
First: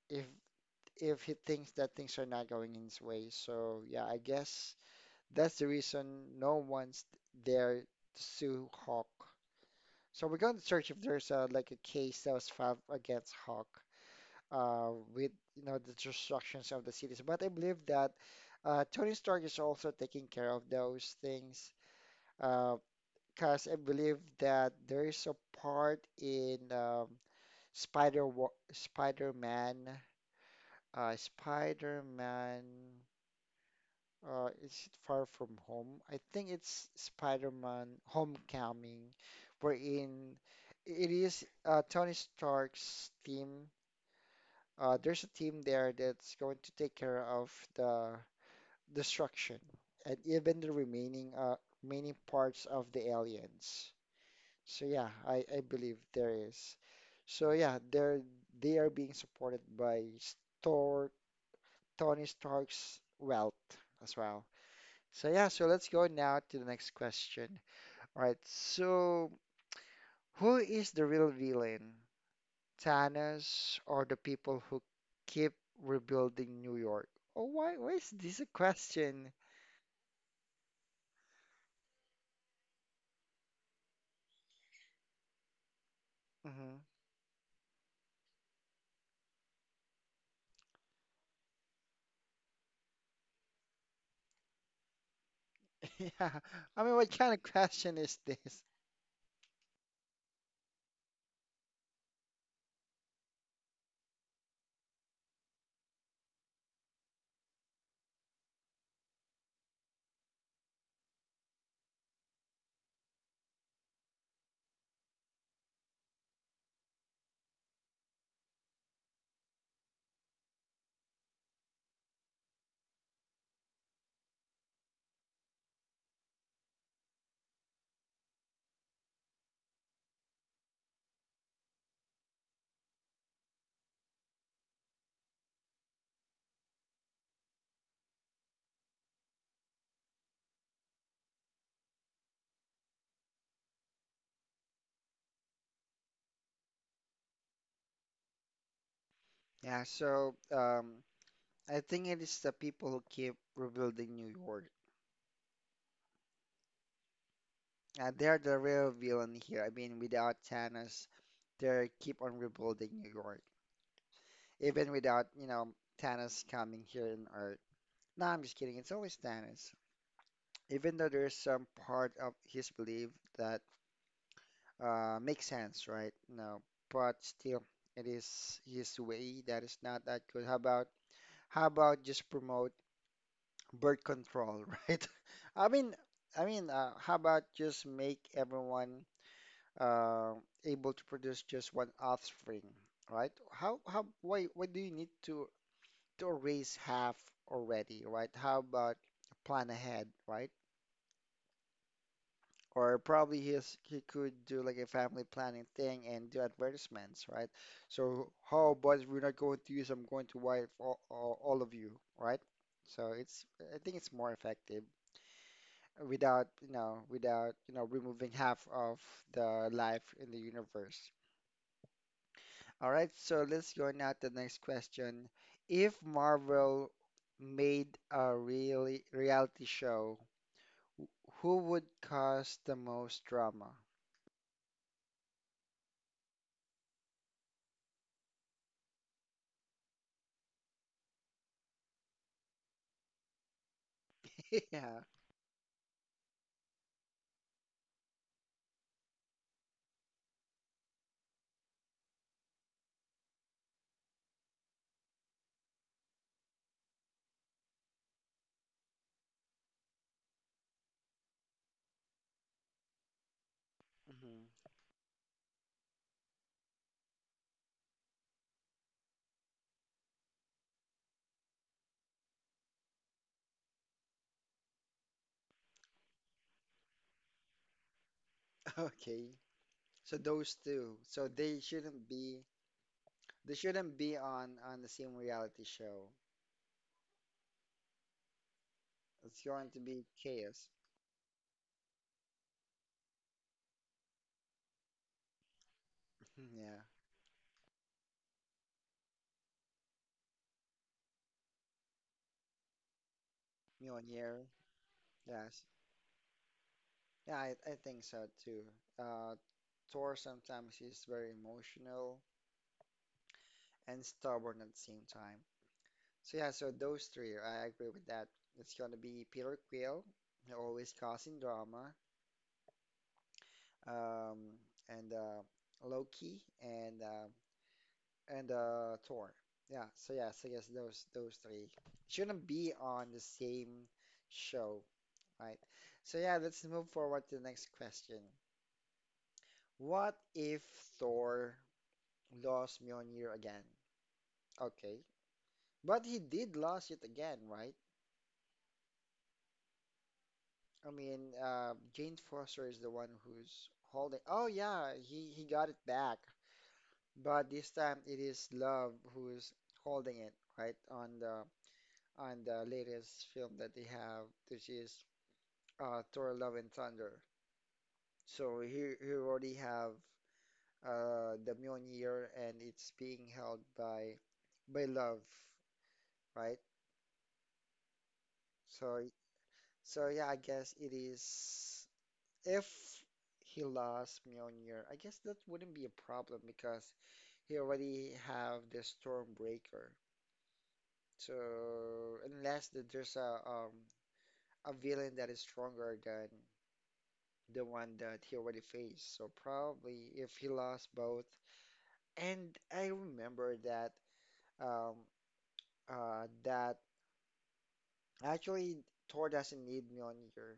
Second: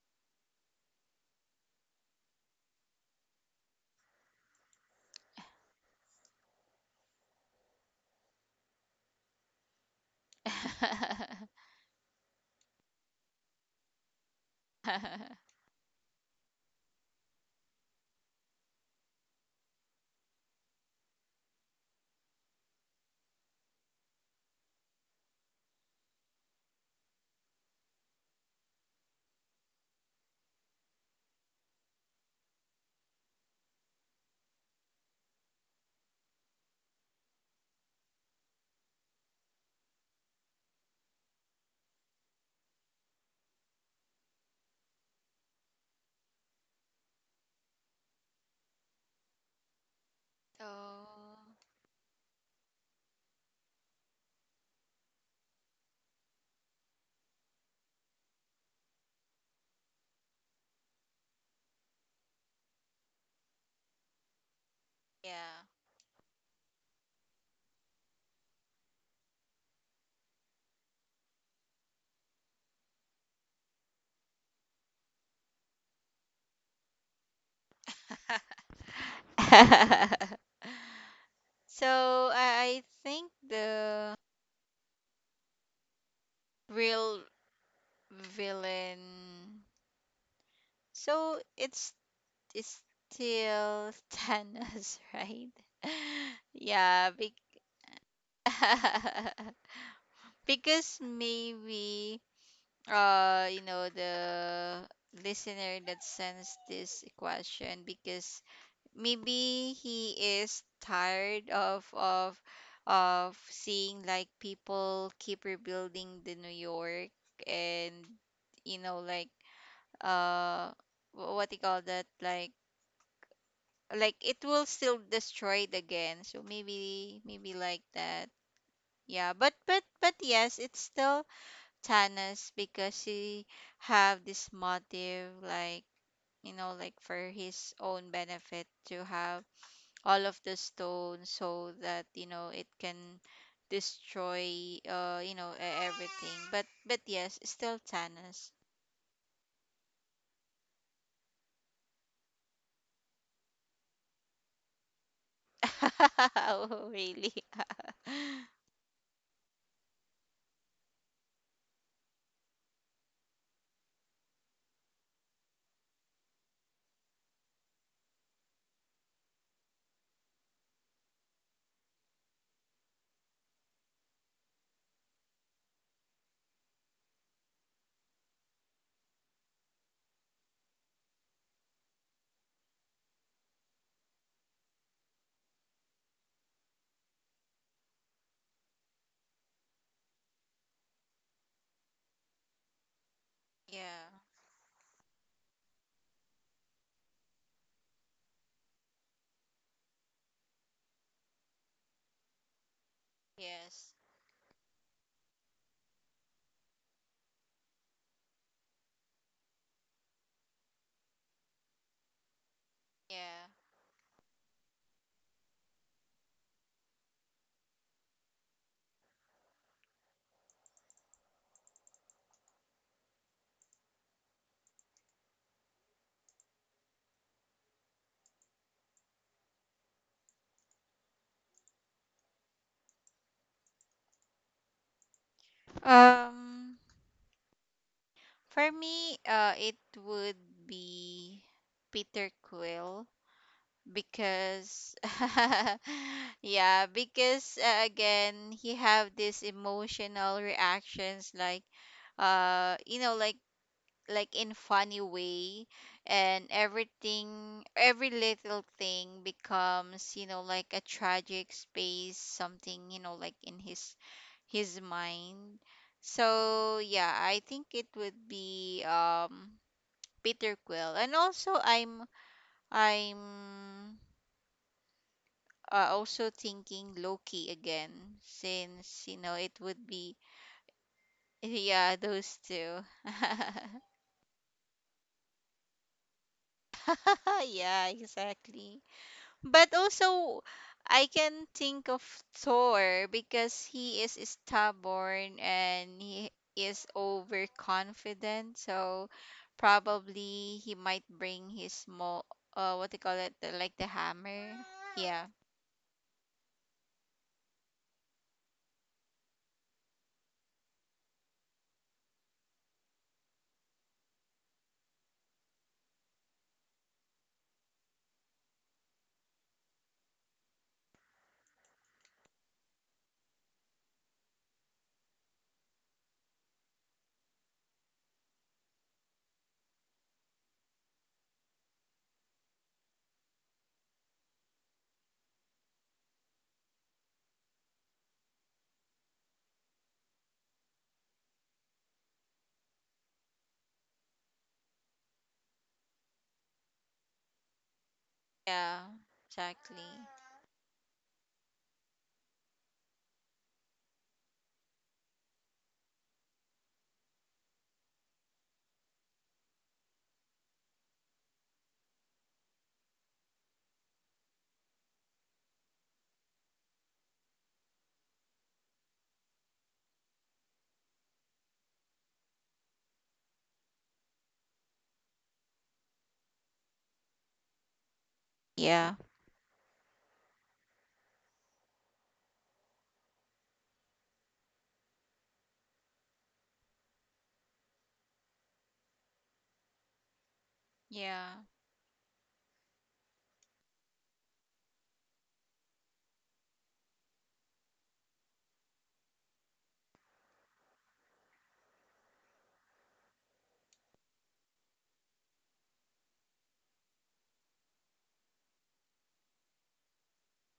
if if he thinks that things are not going his way. So yeah, I guess that's the reason no one's there to sue Hawk. So we're going to search if there's a, (laughs) like a case that was filed against Hawk with the destructions of the cities. But I believe that Tony Stark is also taking care of those things, uh, because I believe that there is a part in Spider Spider-Man Spider-Man. Is it Far From Home? I think it's Spider-Man Homecoming, wherein it is Tony Stark's team, there's a team there that's going to take care of the destruction and even So, the remaining parts of the aliens. So yeah, I believe there is. So yeah, they are being supported by Stor Tony Stark's wealth as well. So yeah, yeah. so let's go now to the next question. All right, so who is the real villain? Thanos or the people who keep rebuilding New York? Oh, why is this a (laughs) question? (laughs) So I think the Hmm. real villain. So it's still Thanos, (laughs) right? (laughs) Yeah, (laughs) I mean, Yeah, what be- kind of question is this? (laughs) because maybe the listener that sends this question, because maybe he is tired of of seeing like people keep rebuilding the New York. And like uh what do you call that, like it will still destroyed again, so maybe maybe like that. Yeah, but yes, it's still Tanas, because he have this motive like, like for his own benefit to have all of the stone, so that it can destroy everything. But yes, still Thanos. Yeah, so I think it is the people who keep rebuilding New York. (laughs) Oh really. They're the (laughs) real villain here. I mean, without Thanos, they keep on rebuilding New York, even without, Thanos coming here in Earth. No, I'm just kidding. It's always Thanos. Even though there's some part of his belief that, makes sense, right? No, but still, it is his way that is not that good. How about just promote birth control, (laughs) right? I mean, I mean, how about just make everyone uh, able to produce just one offspring, right? How Yeah. Why do you need to raise half already, right? How about plan ahead, right? Or probably Yes. he could do like a family planning thing and do advertisements, right? So how about we're not going to use, I'm going to wipe all of you, right? So Yeah. it's, I think it's more effective without, you know, without, you know, removing half of the life in the universe. All right, so let's go now to the next question. If Marvel made a really reality show, who would cause the most drama? um for me it would be Peter Quill (laughs) because Yeah. (laughs) yeah, because again he have these emotional reactions like uh you know like like in funny way, and everything, every little thing becomes like a tragic space something, like in Mhm. his mind. So yeah, I think it would be Peter Quill. And also I'm also thinking Loki again, since you know Okay. it would be. So those two. So (laughs) they Yeah, shouldn't those be two. (laughs) they shouldn't be on the same reality show. (laughs) Yeah, exactly. It's But going to be also, chaos. I can think of Thor because he is stubborn and he (laughs) Yeah. is overconfident. So probably he might bring his mo what do you call it, the like the Mjolnir. hammer. Yeah. Yes. Yeah, I think so too. Uh Thor sometimes is very emotional and stubborn at the same time. So yeah, so those three, I agree with that. It's gonna be Peter Quill, always causing drama, um, and Loki, and Thor. Yeah, so yeah, so, yes, I guess those three shouldn't be on the same show, right? So yeah, let's move forward to the next question. What if Thor lost Mjolnir again? Okay, but he did lost it again, right? Yeah. Exactly. I mean, Jane Foster is the one who's holding. Oh yeah, he got it back, but this time it is Love who's holding it, right? On the latest film that they have, which is Thor: Love and Thunder. So here we already have the Mjolnir, and it's being held by love, right? Yeah. So, so, yeah, I guess it is. If he lost Mjolnir, I guess that wouldn't be a problem because he already have the Stormbreaker. Yeah. So unless that there's a villain that is stronger than the one that he already faced, so probably if he lost both. And I remember um that actually Thor doesn't need Mjolnir.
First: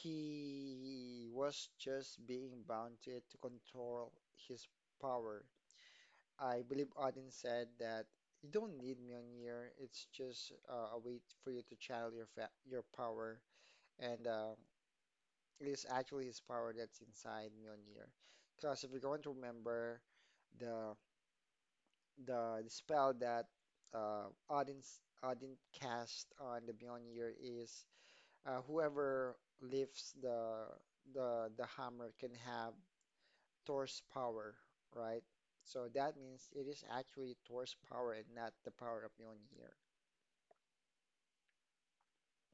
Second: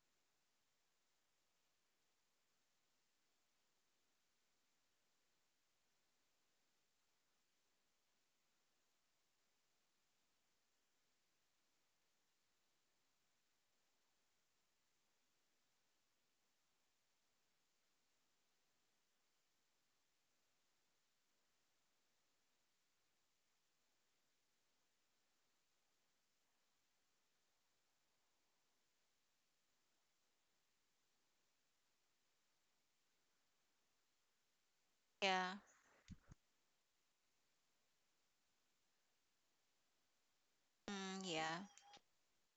He was just being bound to it to control his power. I believe Odin said that you don't need Mjolnir. It's just a way for you to channel your fa your power, and it is actually his power that's inside Mjolnir. Because if you're going to remember the the spell that uh, Odin Odin cast on the Mjolnir is whoever lifts the hammer can have Thor's power, right? Yeah. So that means it is actually Thor's power and not the power of Mjolnir. Mm, yeah.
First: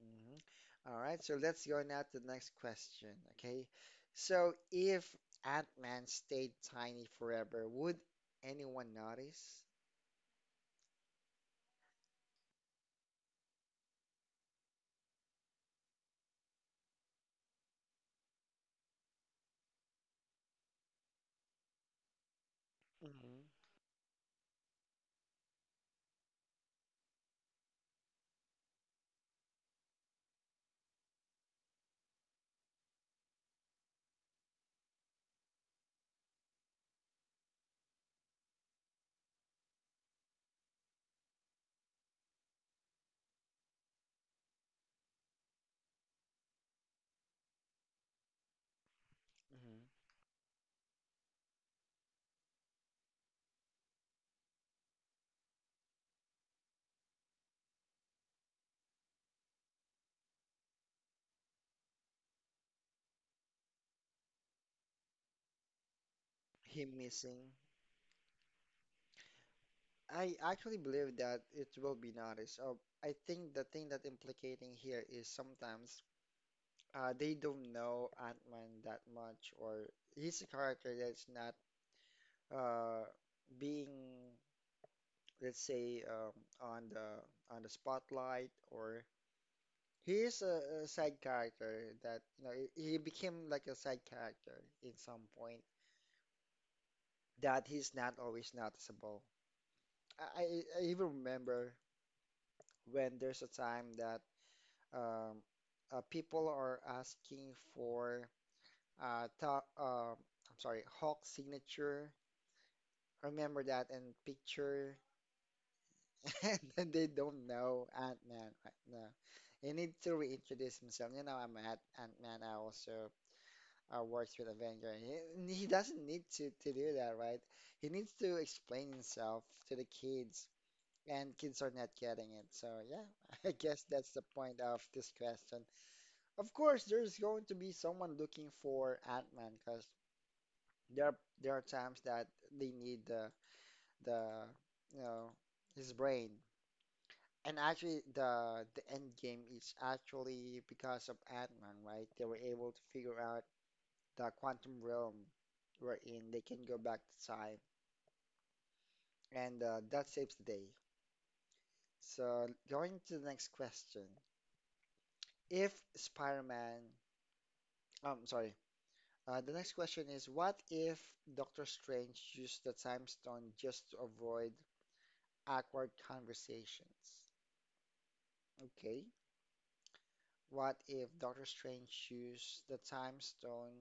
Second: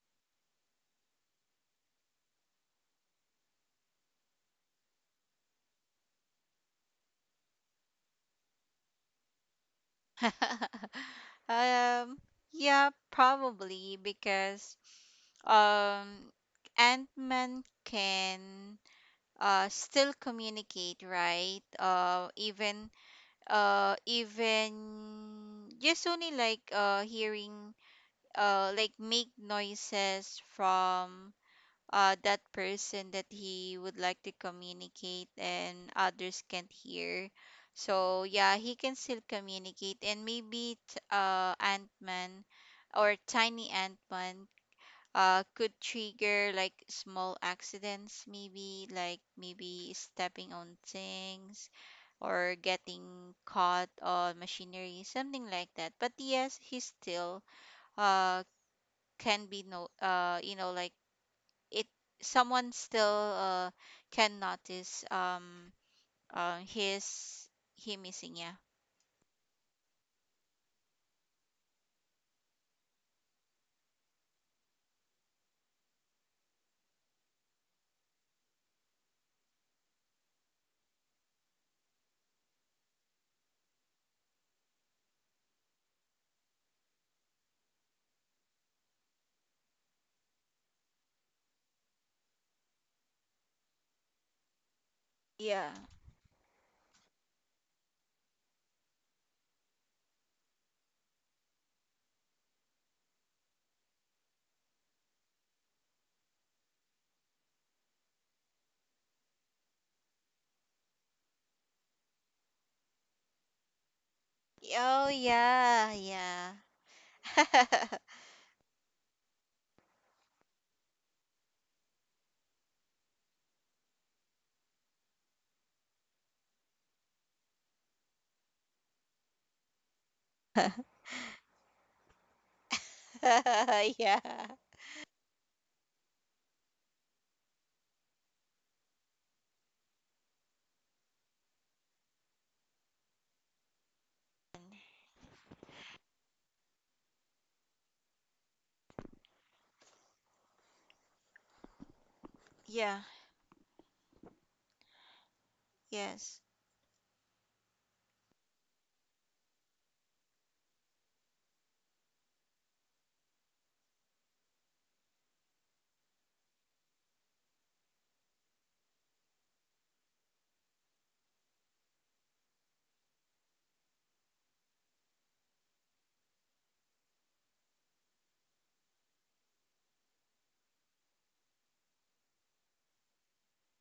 Mhm. All right, so let's go now to the next question. Okay, so if Ant-Man stayed tiny forever, would anyone notice? (laughs) um yeah, probably because um Ant-Man can still communicate, right? Even Hmm. Even just only like hearing like make noises from that person that he would like to communicate, and others can't hear. So yeah, he can still communicate. And maybe Ant-Man, or tiny Ant-Man, could trigger like small accidents, maybe like Hmm. maybe stepping on things, or getting caught on machinery, something like that. But yes, he still uh can be no like it, someone still can notice Him his, missing? he missing, yeah. I actually believe that it will be noticed. I think the thing that implicating here is sometimes they don't know Ant-Man that much, or he's a character that's not uh, being, let's say, on the spotlight, or he is a side character that he became like a side character in some point Yeah. that he's not always noticeable. I, I I even remember when there's a time that, um, people are asking for top, I'm sorry, Hawk signature. Remember that and picture, Oh yeah, (laughs) yeah. and then they don't know (laughs) Ant-Man right now. You need to reintroduce himself. You know, I'm at Ant-Man. I also works with Avenger. And he doesn't need to do that, right? He needs to explain himself to the kids, and kids are not getting it. So yeah, (laughs) I guess Yeah. that's Yeah. the point of this question. Of course, there's going to be someone looking for Ant-Man because there are, there are times that they need the you know his brain. And actually, the end game is actually because of Ant-Man, right? They were able to Yeah. figure out the quantum realm wherein Yes. they can go back to time, and that saves the day. So going to the next question, if Spider-Man, I'm sorry, the next question is, what if Doctor Strange used the time stone just to avoid awkward conversations? Okay. What if Doctor Strange used the time stone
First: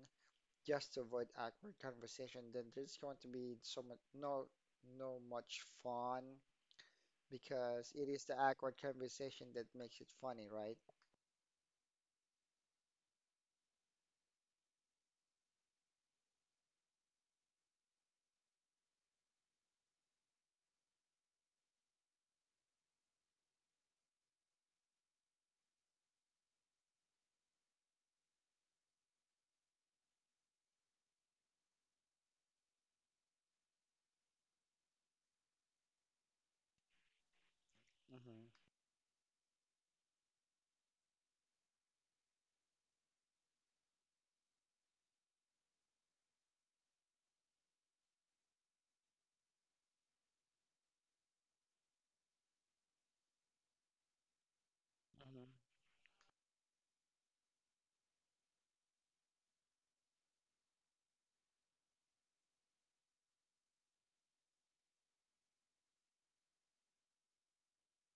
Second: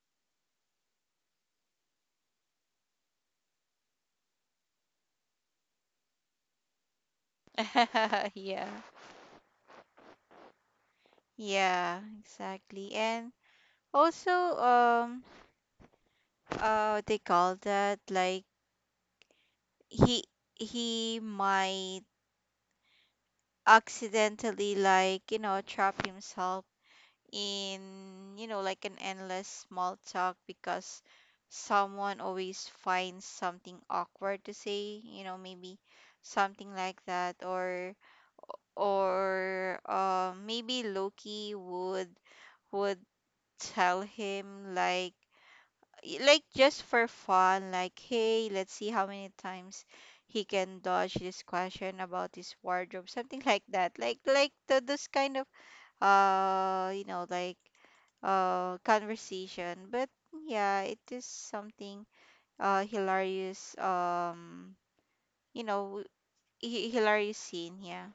just to avoid awkward conversation? Then there's going to be so much no no much fun (laughs) because it is the Yeah. awkward conversation that makes it funny, right? Yeah, exactly. And also um they call that like, he he might accidentally, like, you know, trap himself in, you know, like an endless small talk, because someone always finds something awkward to say, you know, maybe something like that. or Mm-hmm. or maybe Loki would tell him like, like just for fun like, hey let's see how many times he can dodge this question about his wardrobe something, (laughs) like that, like the, this kind of Mm-hmm. Like conversation. But yeah, it is something hilarious, you know hilarious scene, yeah.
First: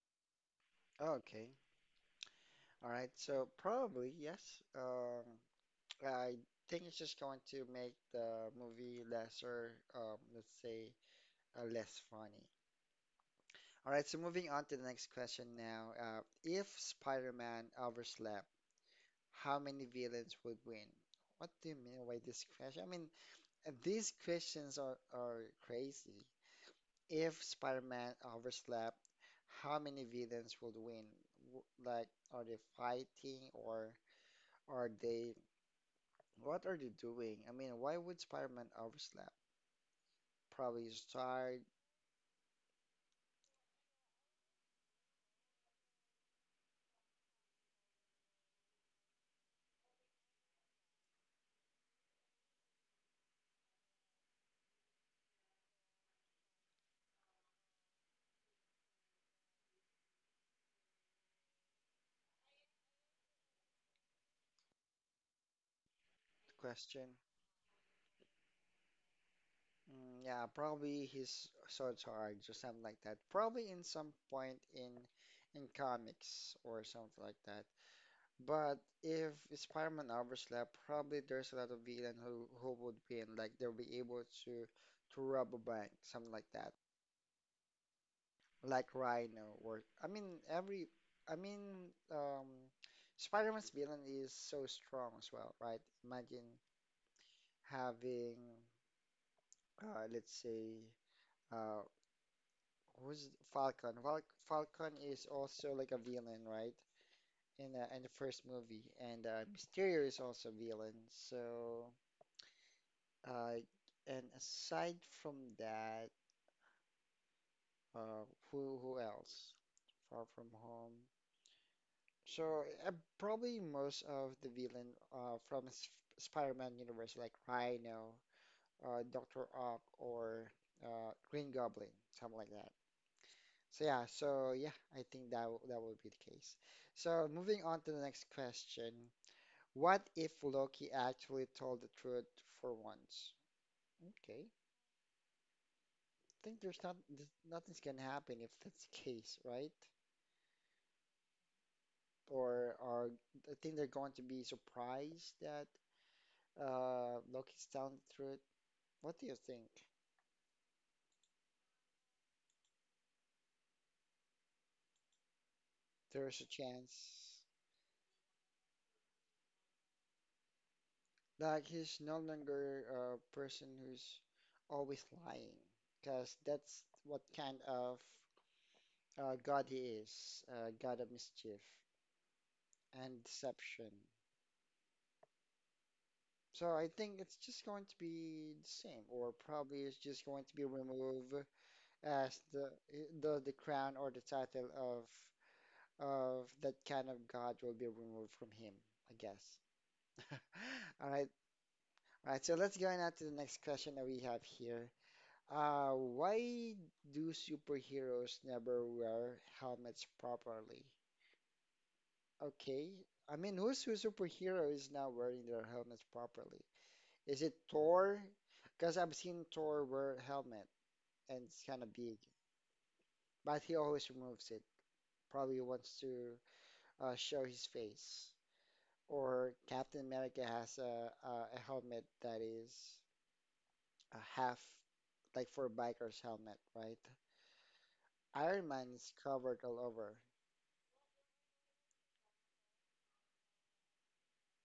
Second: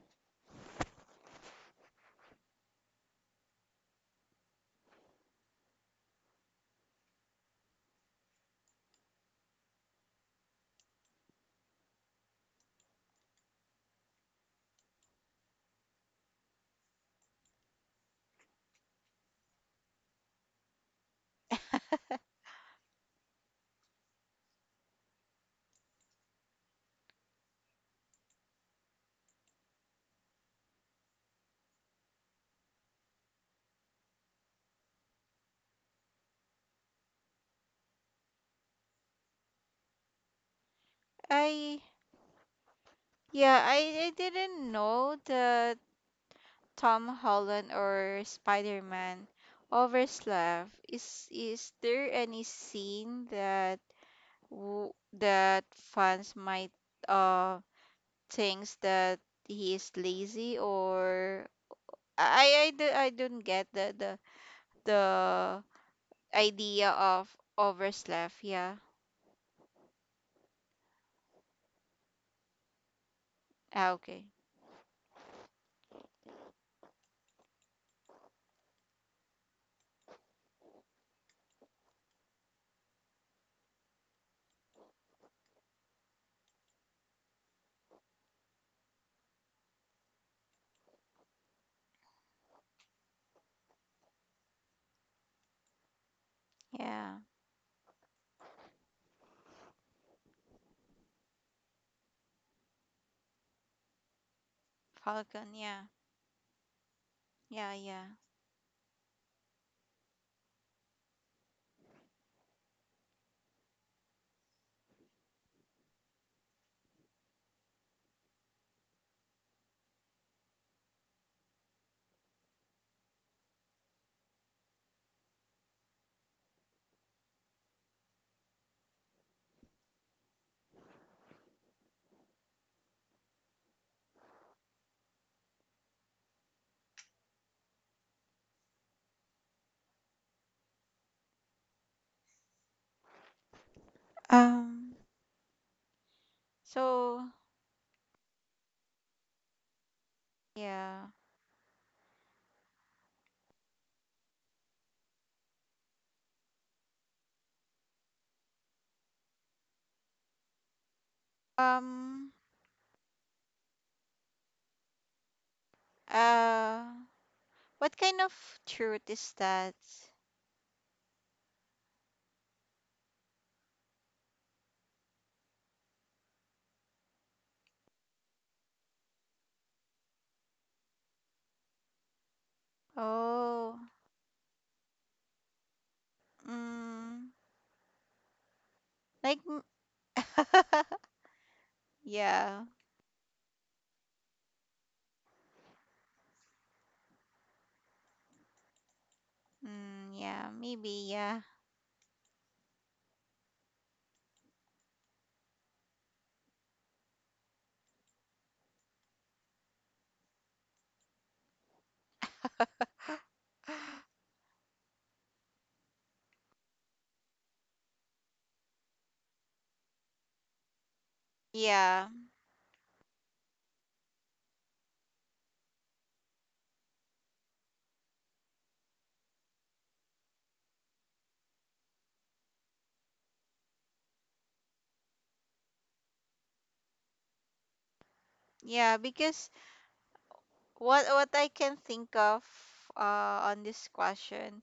Okay. All right. So probably yes. Um, I think it's just going to make the movie lesser, let's say, less funny. All right, so moving on to the next question now. If Spider-Man overslept, how many villains would win? What do you mean by this question? I mean, these questions are crazy. If Spider-Man overslept, how many villains would win? Like, are they fighting or are they, what are they doing? I mean, why would Spider-Man overslept? Probably is tired I, yeah, I didn't know that Tom Holland or Spider-Man overslept. Is there any scene that w- that fans might uh thinks that he is lazy, or I don't get the idea question. of overslept. Yeah. Mm, yeah, probably he's so tired or something like that. Probably in Ah, some okay. point in comics or something like that. But if Spider-Man overslept, probably there's a lot of villain who would win. Like they'll be able to rob a bank, something like that. Like Rhino or I mean Spider-Man's villain is so strong as well, right? Imagine Yeah. having let's say. Uh, Who's Falcon? Val Falcon is Falcon. also Yeah. like a villain, right? Yeah. In Yeah. the first movie, and Mysterio is also villain. So, uh, and aside from that, uh, who else? Far From Home. So probably most of the villain from Sp Spider-Man universe, like Rhino, Doctor Ock, or Green Goblin, something like that. So yeah, so yeah, I think that would be the case. So moving on to the next question. What if Loki actually told the truth for once? Okay. I Um. think there's not, So there's, nothing's gonna happen if that's the case, right? yeah. Or I think they're going to be surprised that Loki's telling the truth. What do you think? Um. There's a Uh. chance. What kind of truth is that? Like he's no longer a person who's always lying, because that's what kind of God he is, God of mischief and Oh, deception. So I think mm, it's just going to be the same, or like, probably it's just going to be (laughs) removed as yeah, the crown or the title of that kind of God will be removed from him, I guess. mm, (laughs) yeah, maybe, All right, yeah. all right. So let's go now to the next question that we have here. Why do superheroes never wear helmets properly? Okay. I mean, who (gasps) superhero is not wearing their helmets properly? Is it Thor? Because I've seen Thor wear a helmet and it's kind of Yeah, big, but he always removes it. Probably wants to show his face. Or Captain America has a helmet that is a half, like for a biker's helmet, right? Iron Man yeah. is Because covered all over. What I can think of on this question,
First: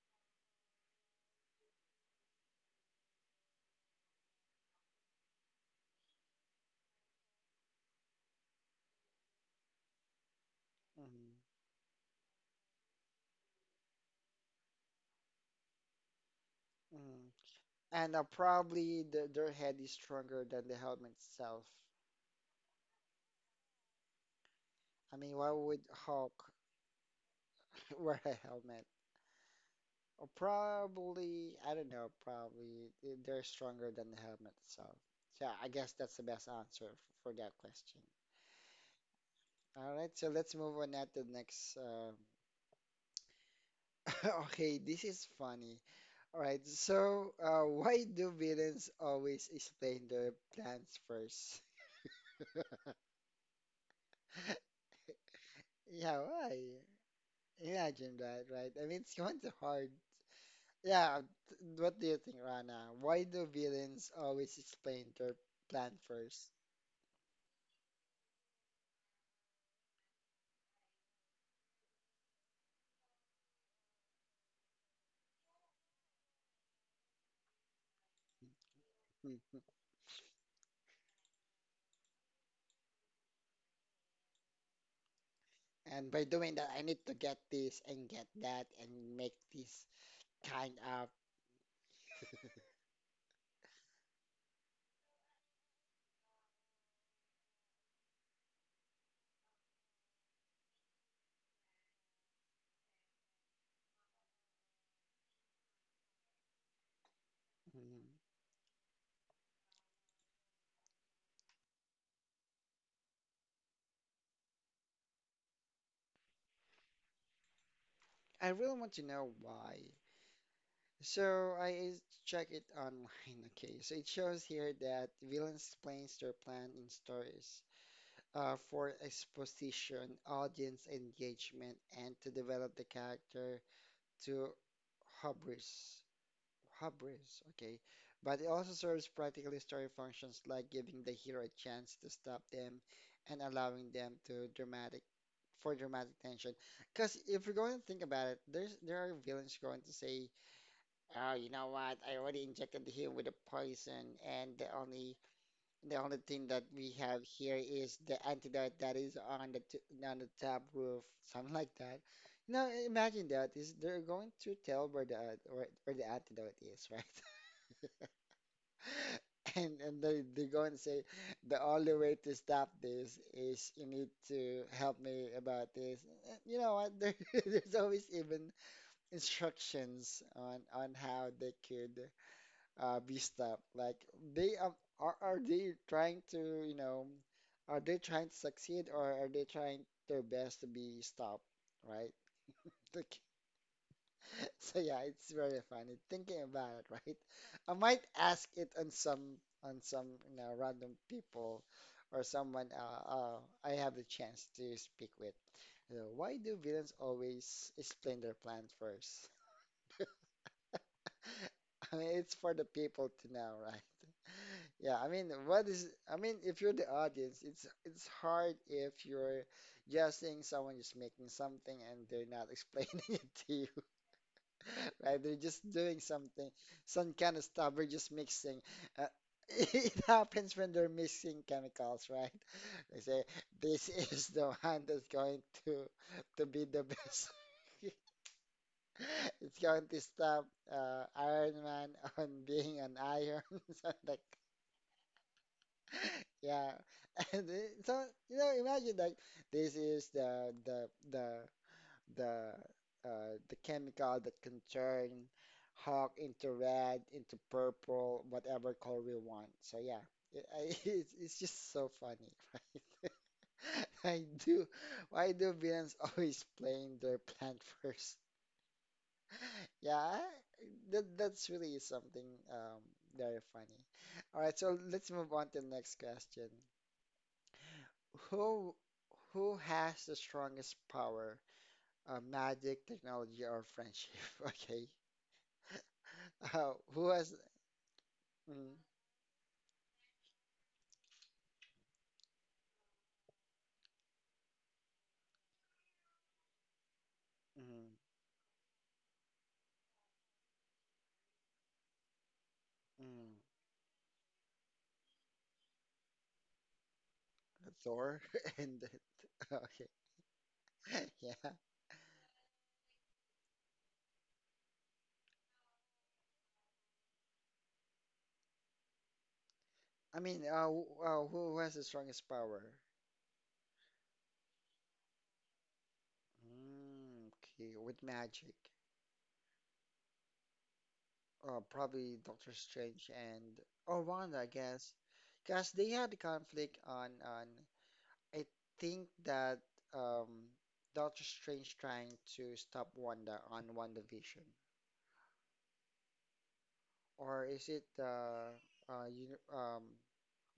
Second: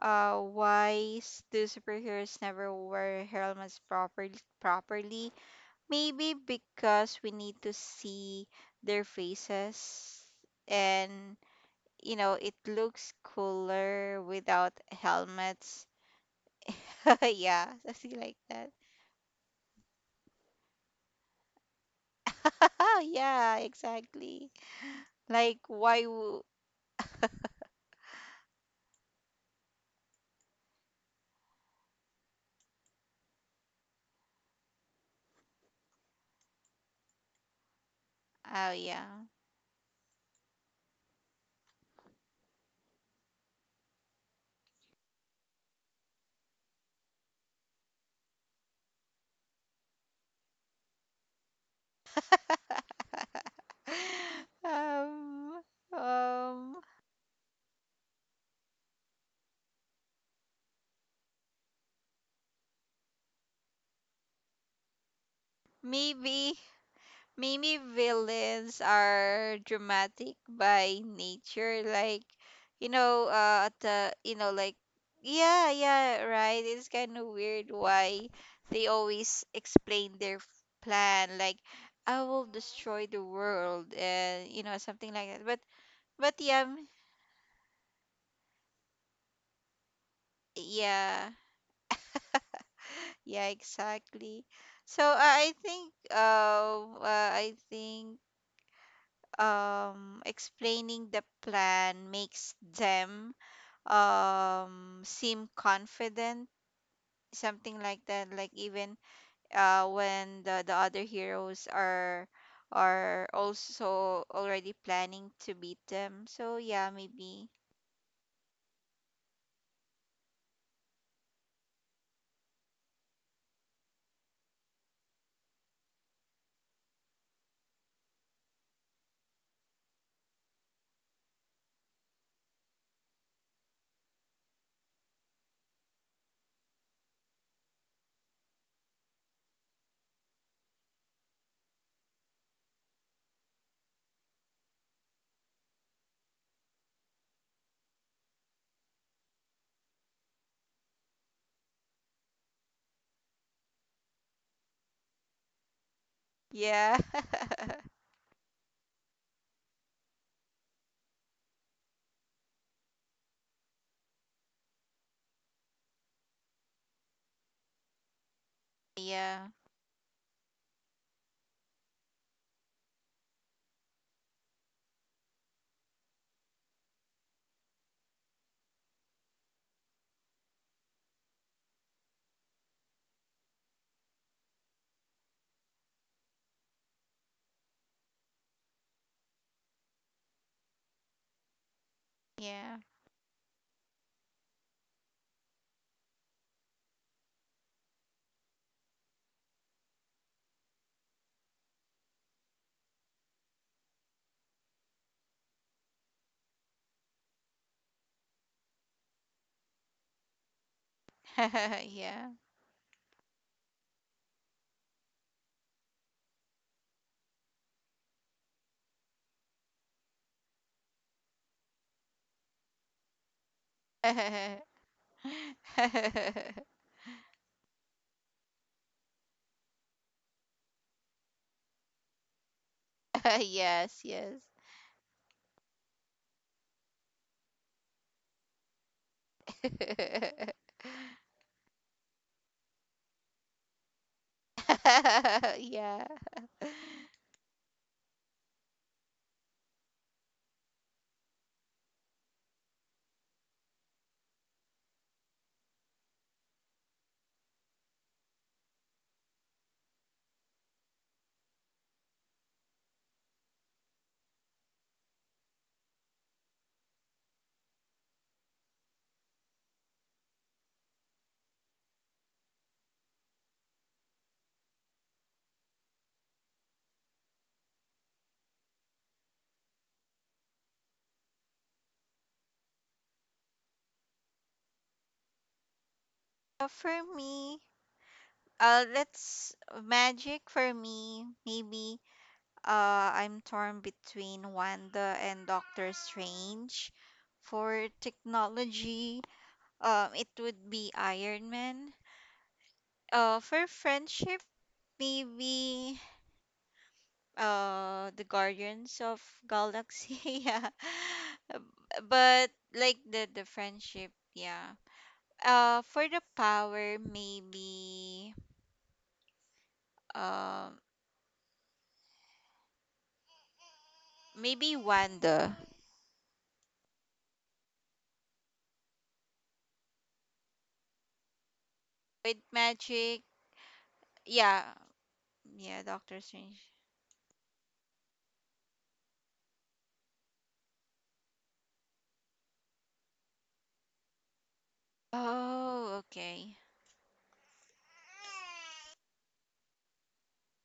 why do superheroes never wear helmets properly? Properly, maybe because we need to see their faces, Hmm. and you know, it looks cooler without helmets. (laughs) Hmm. Yeah, And something like that. probably their head is stronger than the helmet itself. (laughs) Yeah, exactly. I mean, why Like, would why would? Hulk (laughs) wear a helmet? Or probably, I don't know, probably they're stronger than the helmet itself. Yeah, I guess that's the best answer for that question. Oh, yeah. All right, so let's move on now to the next. (laughs) Okay, this is funny. All right, so why do villains always explain their plans first? (laughs) (laughs) um, Yeah, why? um, Imagine that, right? I mean, it's kind of hard. Yeah, what do you think, Rana? Why do villains always explain their plan first? maybe. Maybe villains are dramatic by nature, like you know, at the you know, like yeah, yeah, right. It's kind of weird why they always Mhm. explain their plan, like I will destroy the world, and you know, something like that. But And by but doing yeah, that, I m- need to get this and get that and make this kind of. yeah, yeah, exactly. So I think explaining the plan makes them seem confident, something like Mm. that, like even when the other heroes are also already planning to beat them. So yeah, maybe I really want to know why. So I check it online. (laughs) Okay, so it shows here that villains explains their plan in stories for exposition, audience engagement, and to develop the character to hubris. Hubris, okay. But it also serves practical story functions like giving the hero a chance to stop them and allowing them to dramatic for dramatic tension. Because if you're going to think about it, there are villains going to say, "Oh, you know what? I already injected him with a poison, and the only thing that we yeah. have here is the antidote that is on the t on the top roof, (laughs) something like that." Now imagine that is they're going to tell where the, or where the antidote is, (laughs) right? (laughs) Yeah. And they go and say, the only way to stop this is you need to help me about this. You know what? (laughs) There's always even instructions on how they could be stopped. Like they are they trying to, are they trying to succeed or are they trying their best to be stopped, right? Yeah. Like, (laughs) so yeah, it's very funny thinking about it, right? I might ask it on some random people or someone I have the chance to speak with. You know, why do villains always explain their plan first? (laughs) (laughs) I mean, Yeah. it's for the people to know, (laughs) right? Yeah, I mean, what is I mean, if you're the audience, it's hard if you're just seeing someone just making something and they're not (laughs) explaining it to you. (laughs) Right? They're just doing something, (laughs) some kind of stuff. We're just mixing. Uh, (laughs) it happens when they're mixing chemicals, right? They say this Yes, (laughs) is yes. the one that's going to be the best. (laughs) It's going to stop (laughs) Iron Man (laughs) on being an iron. (laughs) So like, (laughs) Yeah. yeah, (laughs) and it- so you know, imagine like this is the the chemical that can turn Hawk into red, into purple, whatever color we want. So yeah, (laughs) it's just so funny, right? (laughs) I do. Why do villains (laughs) always playing their plan (laughs) first? Yeah, that's really something um, very funny. All right, so let's move on to the next question. Who who has the strongest power? Magic, technology, or friendship? (laughs) Okay. For Who has me, mm, let's magic for me. Maybe I'm torn between Wanda and Doctor Strange. For mm, technology, it would be Iron Man. mm, For friendship, maybe the Thor (laughs) and Guardians of okay, Galaxy. (laughs) Yeah, (laughs) yeah. but like the friendship, yeah. For the power, maybe I mean, um, who has the strongest power? maybe Wanda. Mm, okay, with magic, probably With Doctor Strange magic, and or Wanda, I yeah, guess, because yeah, they had a Doctor Strange. conflict on. I think that um, Doctor Strange trying to stop Wanda on WandaVision, Oh, okay. or is it you, um,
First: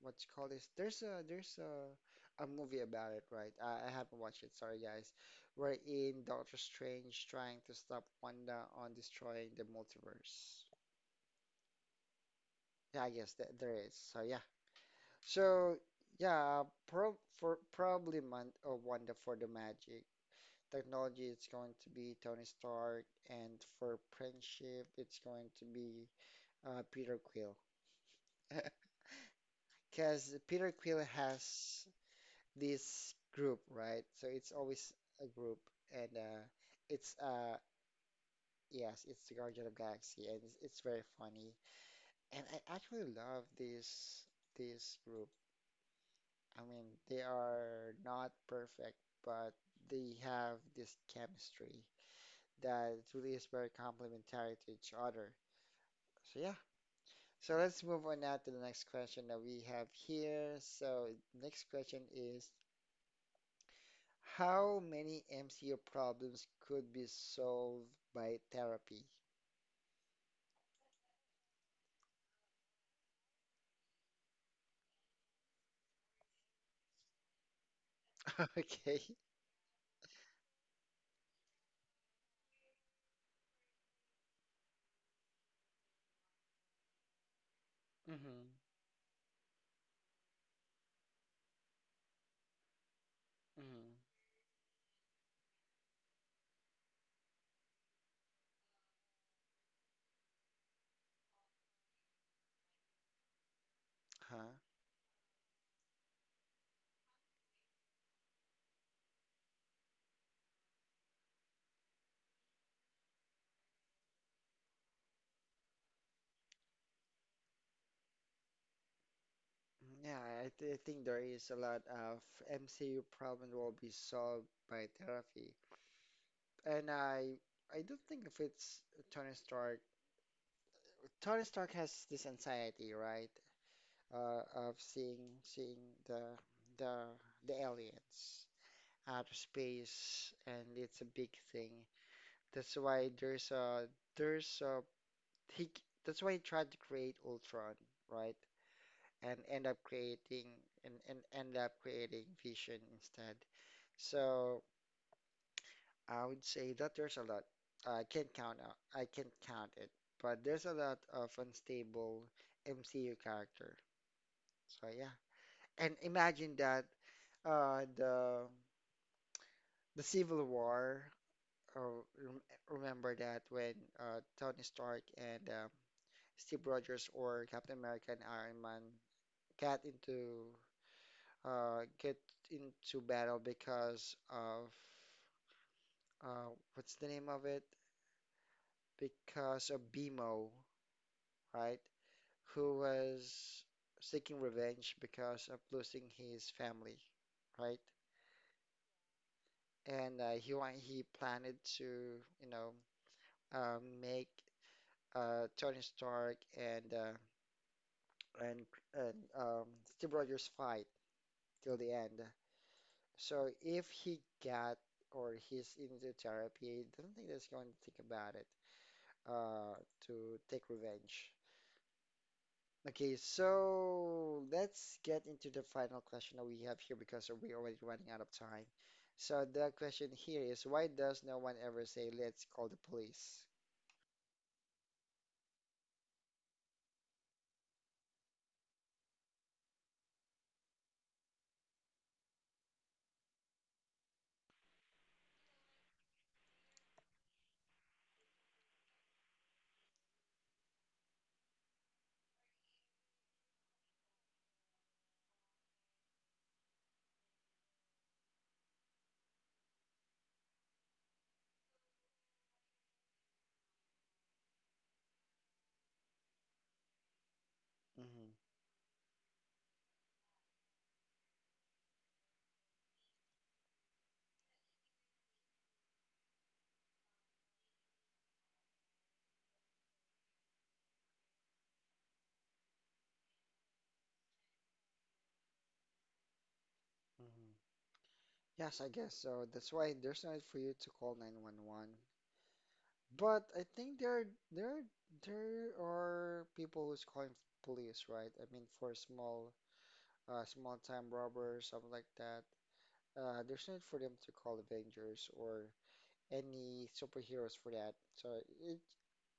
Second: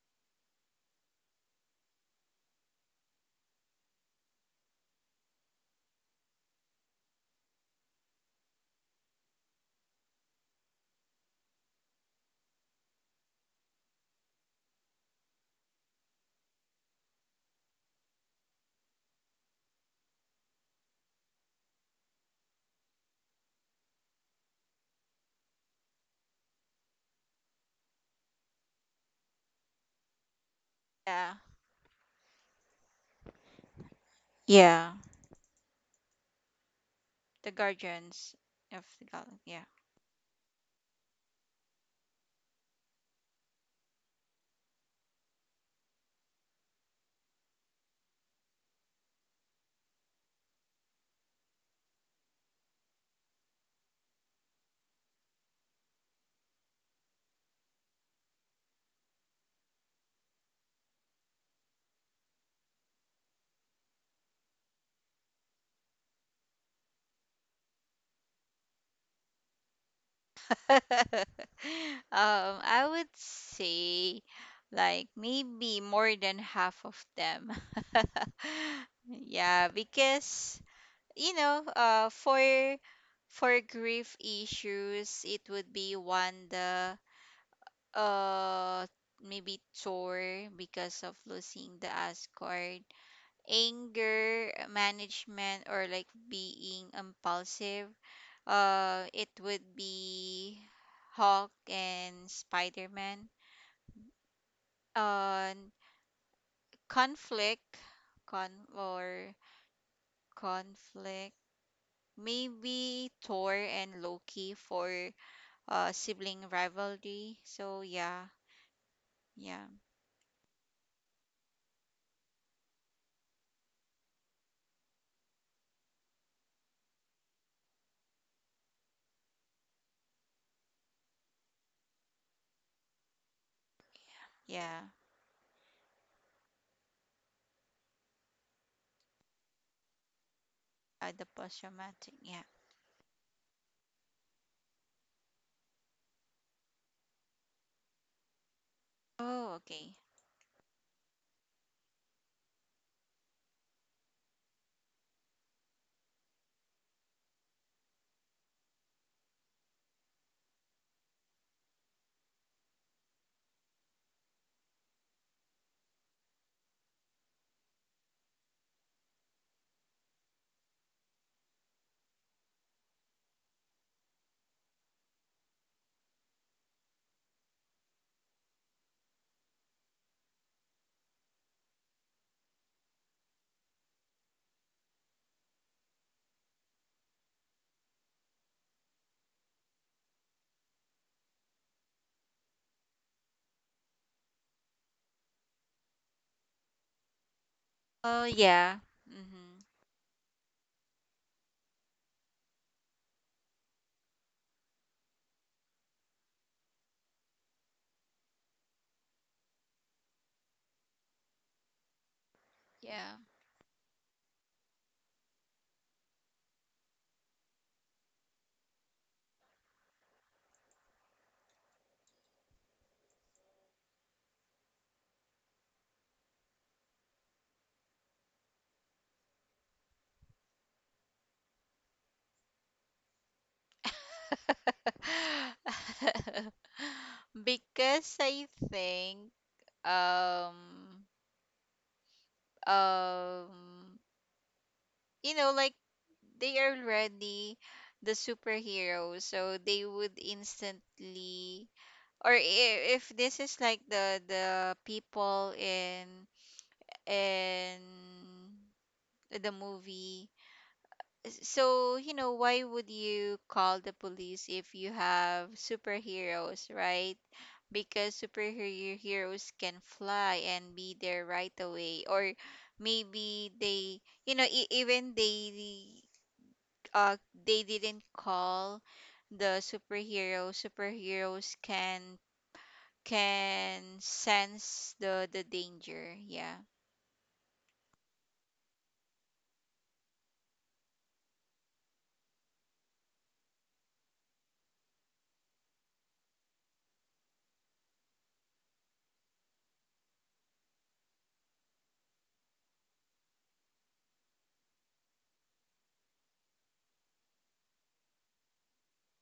what you call this? There's a movie about it, right? I haven't watched it. Sorry, guys. Wherein Doctor Strange trying to stop Wanda on destroying the multiverse. Yeah, I guess that there is. So yeah. So yeah, probably Man or Wanda for the magic. Technology, it's going to be Tony Stark, and for friendship, it's going to be Peter Quill. (laughs) Because Peter Quill Yeah, has this group, right? So it's always yeah, a group, and it's the Guardians of yes, the it's the Galaxy. Yeah. Guardian of Galaxy, and it's very funny. And I actually love this group. I mean, they are not perfect, but they have this chemistry that really is very complementary to each other. So yeah. So let's move on now to the next question that we have here. So next question is, how many MCU problems could be solved by therapy? (laughs) I would say like maybe more than half of them. (laughs) (laughs) Okay. Yeah, because you know, for grief issues, it would be Wanda. Mm-hmm. uh Maybe chore because of losing the Asgard, Mm-hmm. anger management, or like being impulsive. It would be Hulk and Spider-Man. Huh. Uh conflict con or Conflict, maybe Thor and Loki for sibling rivalry. So yeah, yeah, Yeah, I think there is a lot of MCU problem will be solved by therapy. And I don't think if it's Tony Stark. Tony Stark has this anxiety, right? Of yeah. seeing the the aliens out of space, and it's a big The thing. post-traumatic, yeah. That's why there's a he. C- that's why he tried to create Ultron, right? And Oh, okay. End up creating Vision instead. So I would say that there's a lot. I can't count out. I can't count it, but there's a lot of unstable MCU character. So yeah, and imagine that uh the the Civil War. Uh, rem Remember that when Tony Stark and Steve Rogers, or Captain America and Iron Man, got into get into battle because of uh what's the name of it? Because of Bimo, right? Who was seeking revenge because of losing his family, right? Oh, yeah. Mm-hmm. And he planned to, you know, make Tony Stark and and and um, Steve Rogers fight till the end. Yeah. So if he got or he's into therapy, I don't think that's going to think about it uh, to take revenge. Okay, so let's get into the final question that we have here because we're already running out of time. So the question here is, why does no one ever say, let's call the police? (laughs) Because I think um um like they are already the superheroes, so they would instantly, or if this is like the people in the movie. So, you know, why would you call the police if you have superheroes, right? Because Hmm. superhero heroes can fly and be there right away. Or maybe they, you know, even uh, they didn't call the superhero. Superheroes can sense the danger. Yeah. Hmm. Yes, I guess so. That's why there's no need for you to call 911. But I think there there are people who's calling police, right? I mean, for small time robbers, something like that. There's no need for them to call Avengers or any superheroes for that. So it,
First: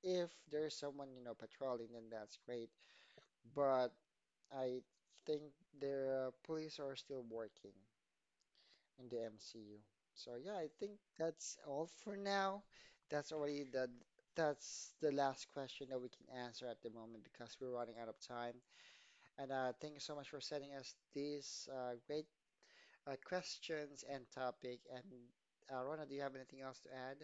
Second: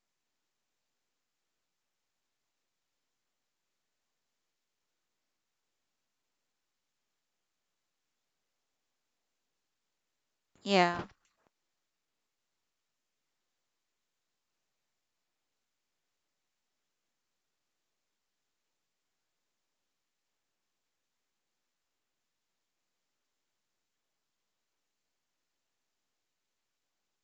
if there's someone, you know, patrolling, then that's great. But I think the police are still working in the MCU. So yeah, I think Yeah. that's all for now. That's already the that's the last question that we can answer at the moment because we're running out of time. And thank you so much for sending us these great questions and topic. And Rona, do you have anything else to add?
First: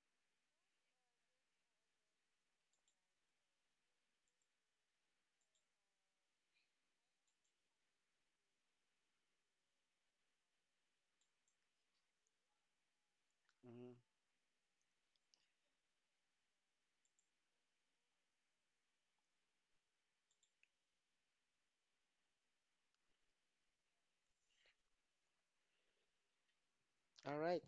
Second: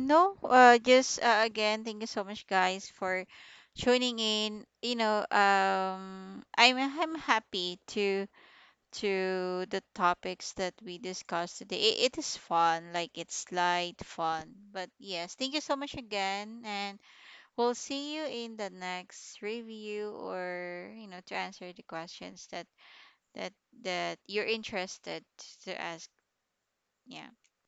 No, just again, thank you so much, guys, for tuning in. You know, I'm happy to the topics that we discussed today. It is fun, like it's Mhm. light fun. But yes, thank you so much again. And we'll see you in the next review, or you know, to answer the questions that that that you're interested to ask. Yeah. All right.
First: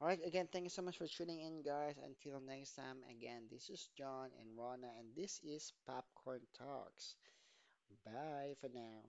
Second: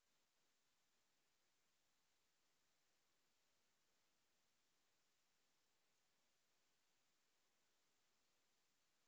All right. Again, thank you so much for tuning in, guys. Until next time, again, this is John and Rona, and this is Popcorn Talks. Bye for now.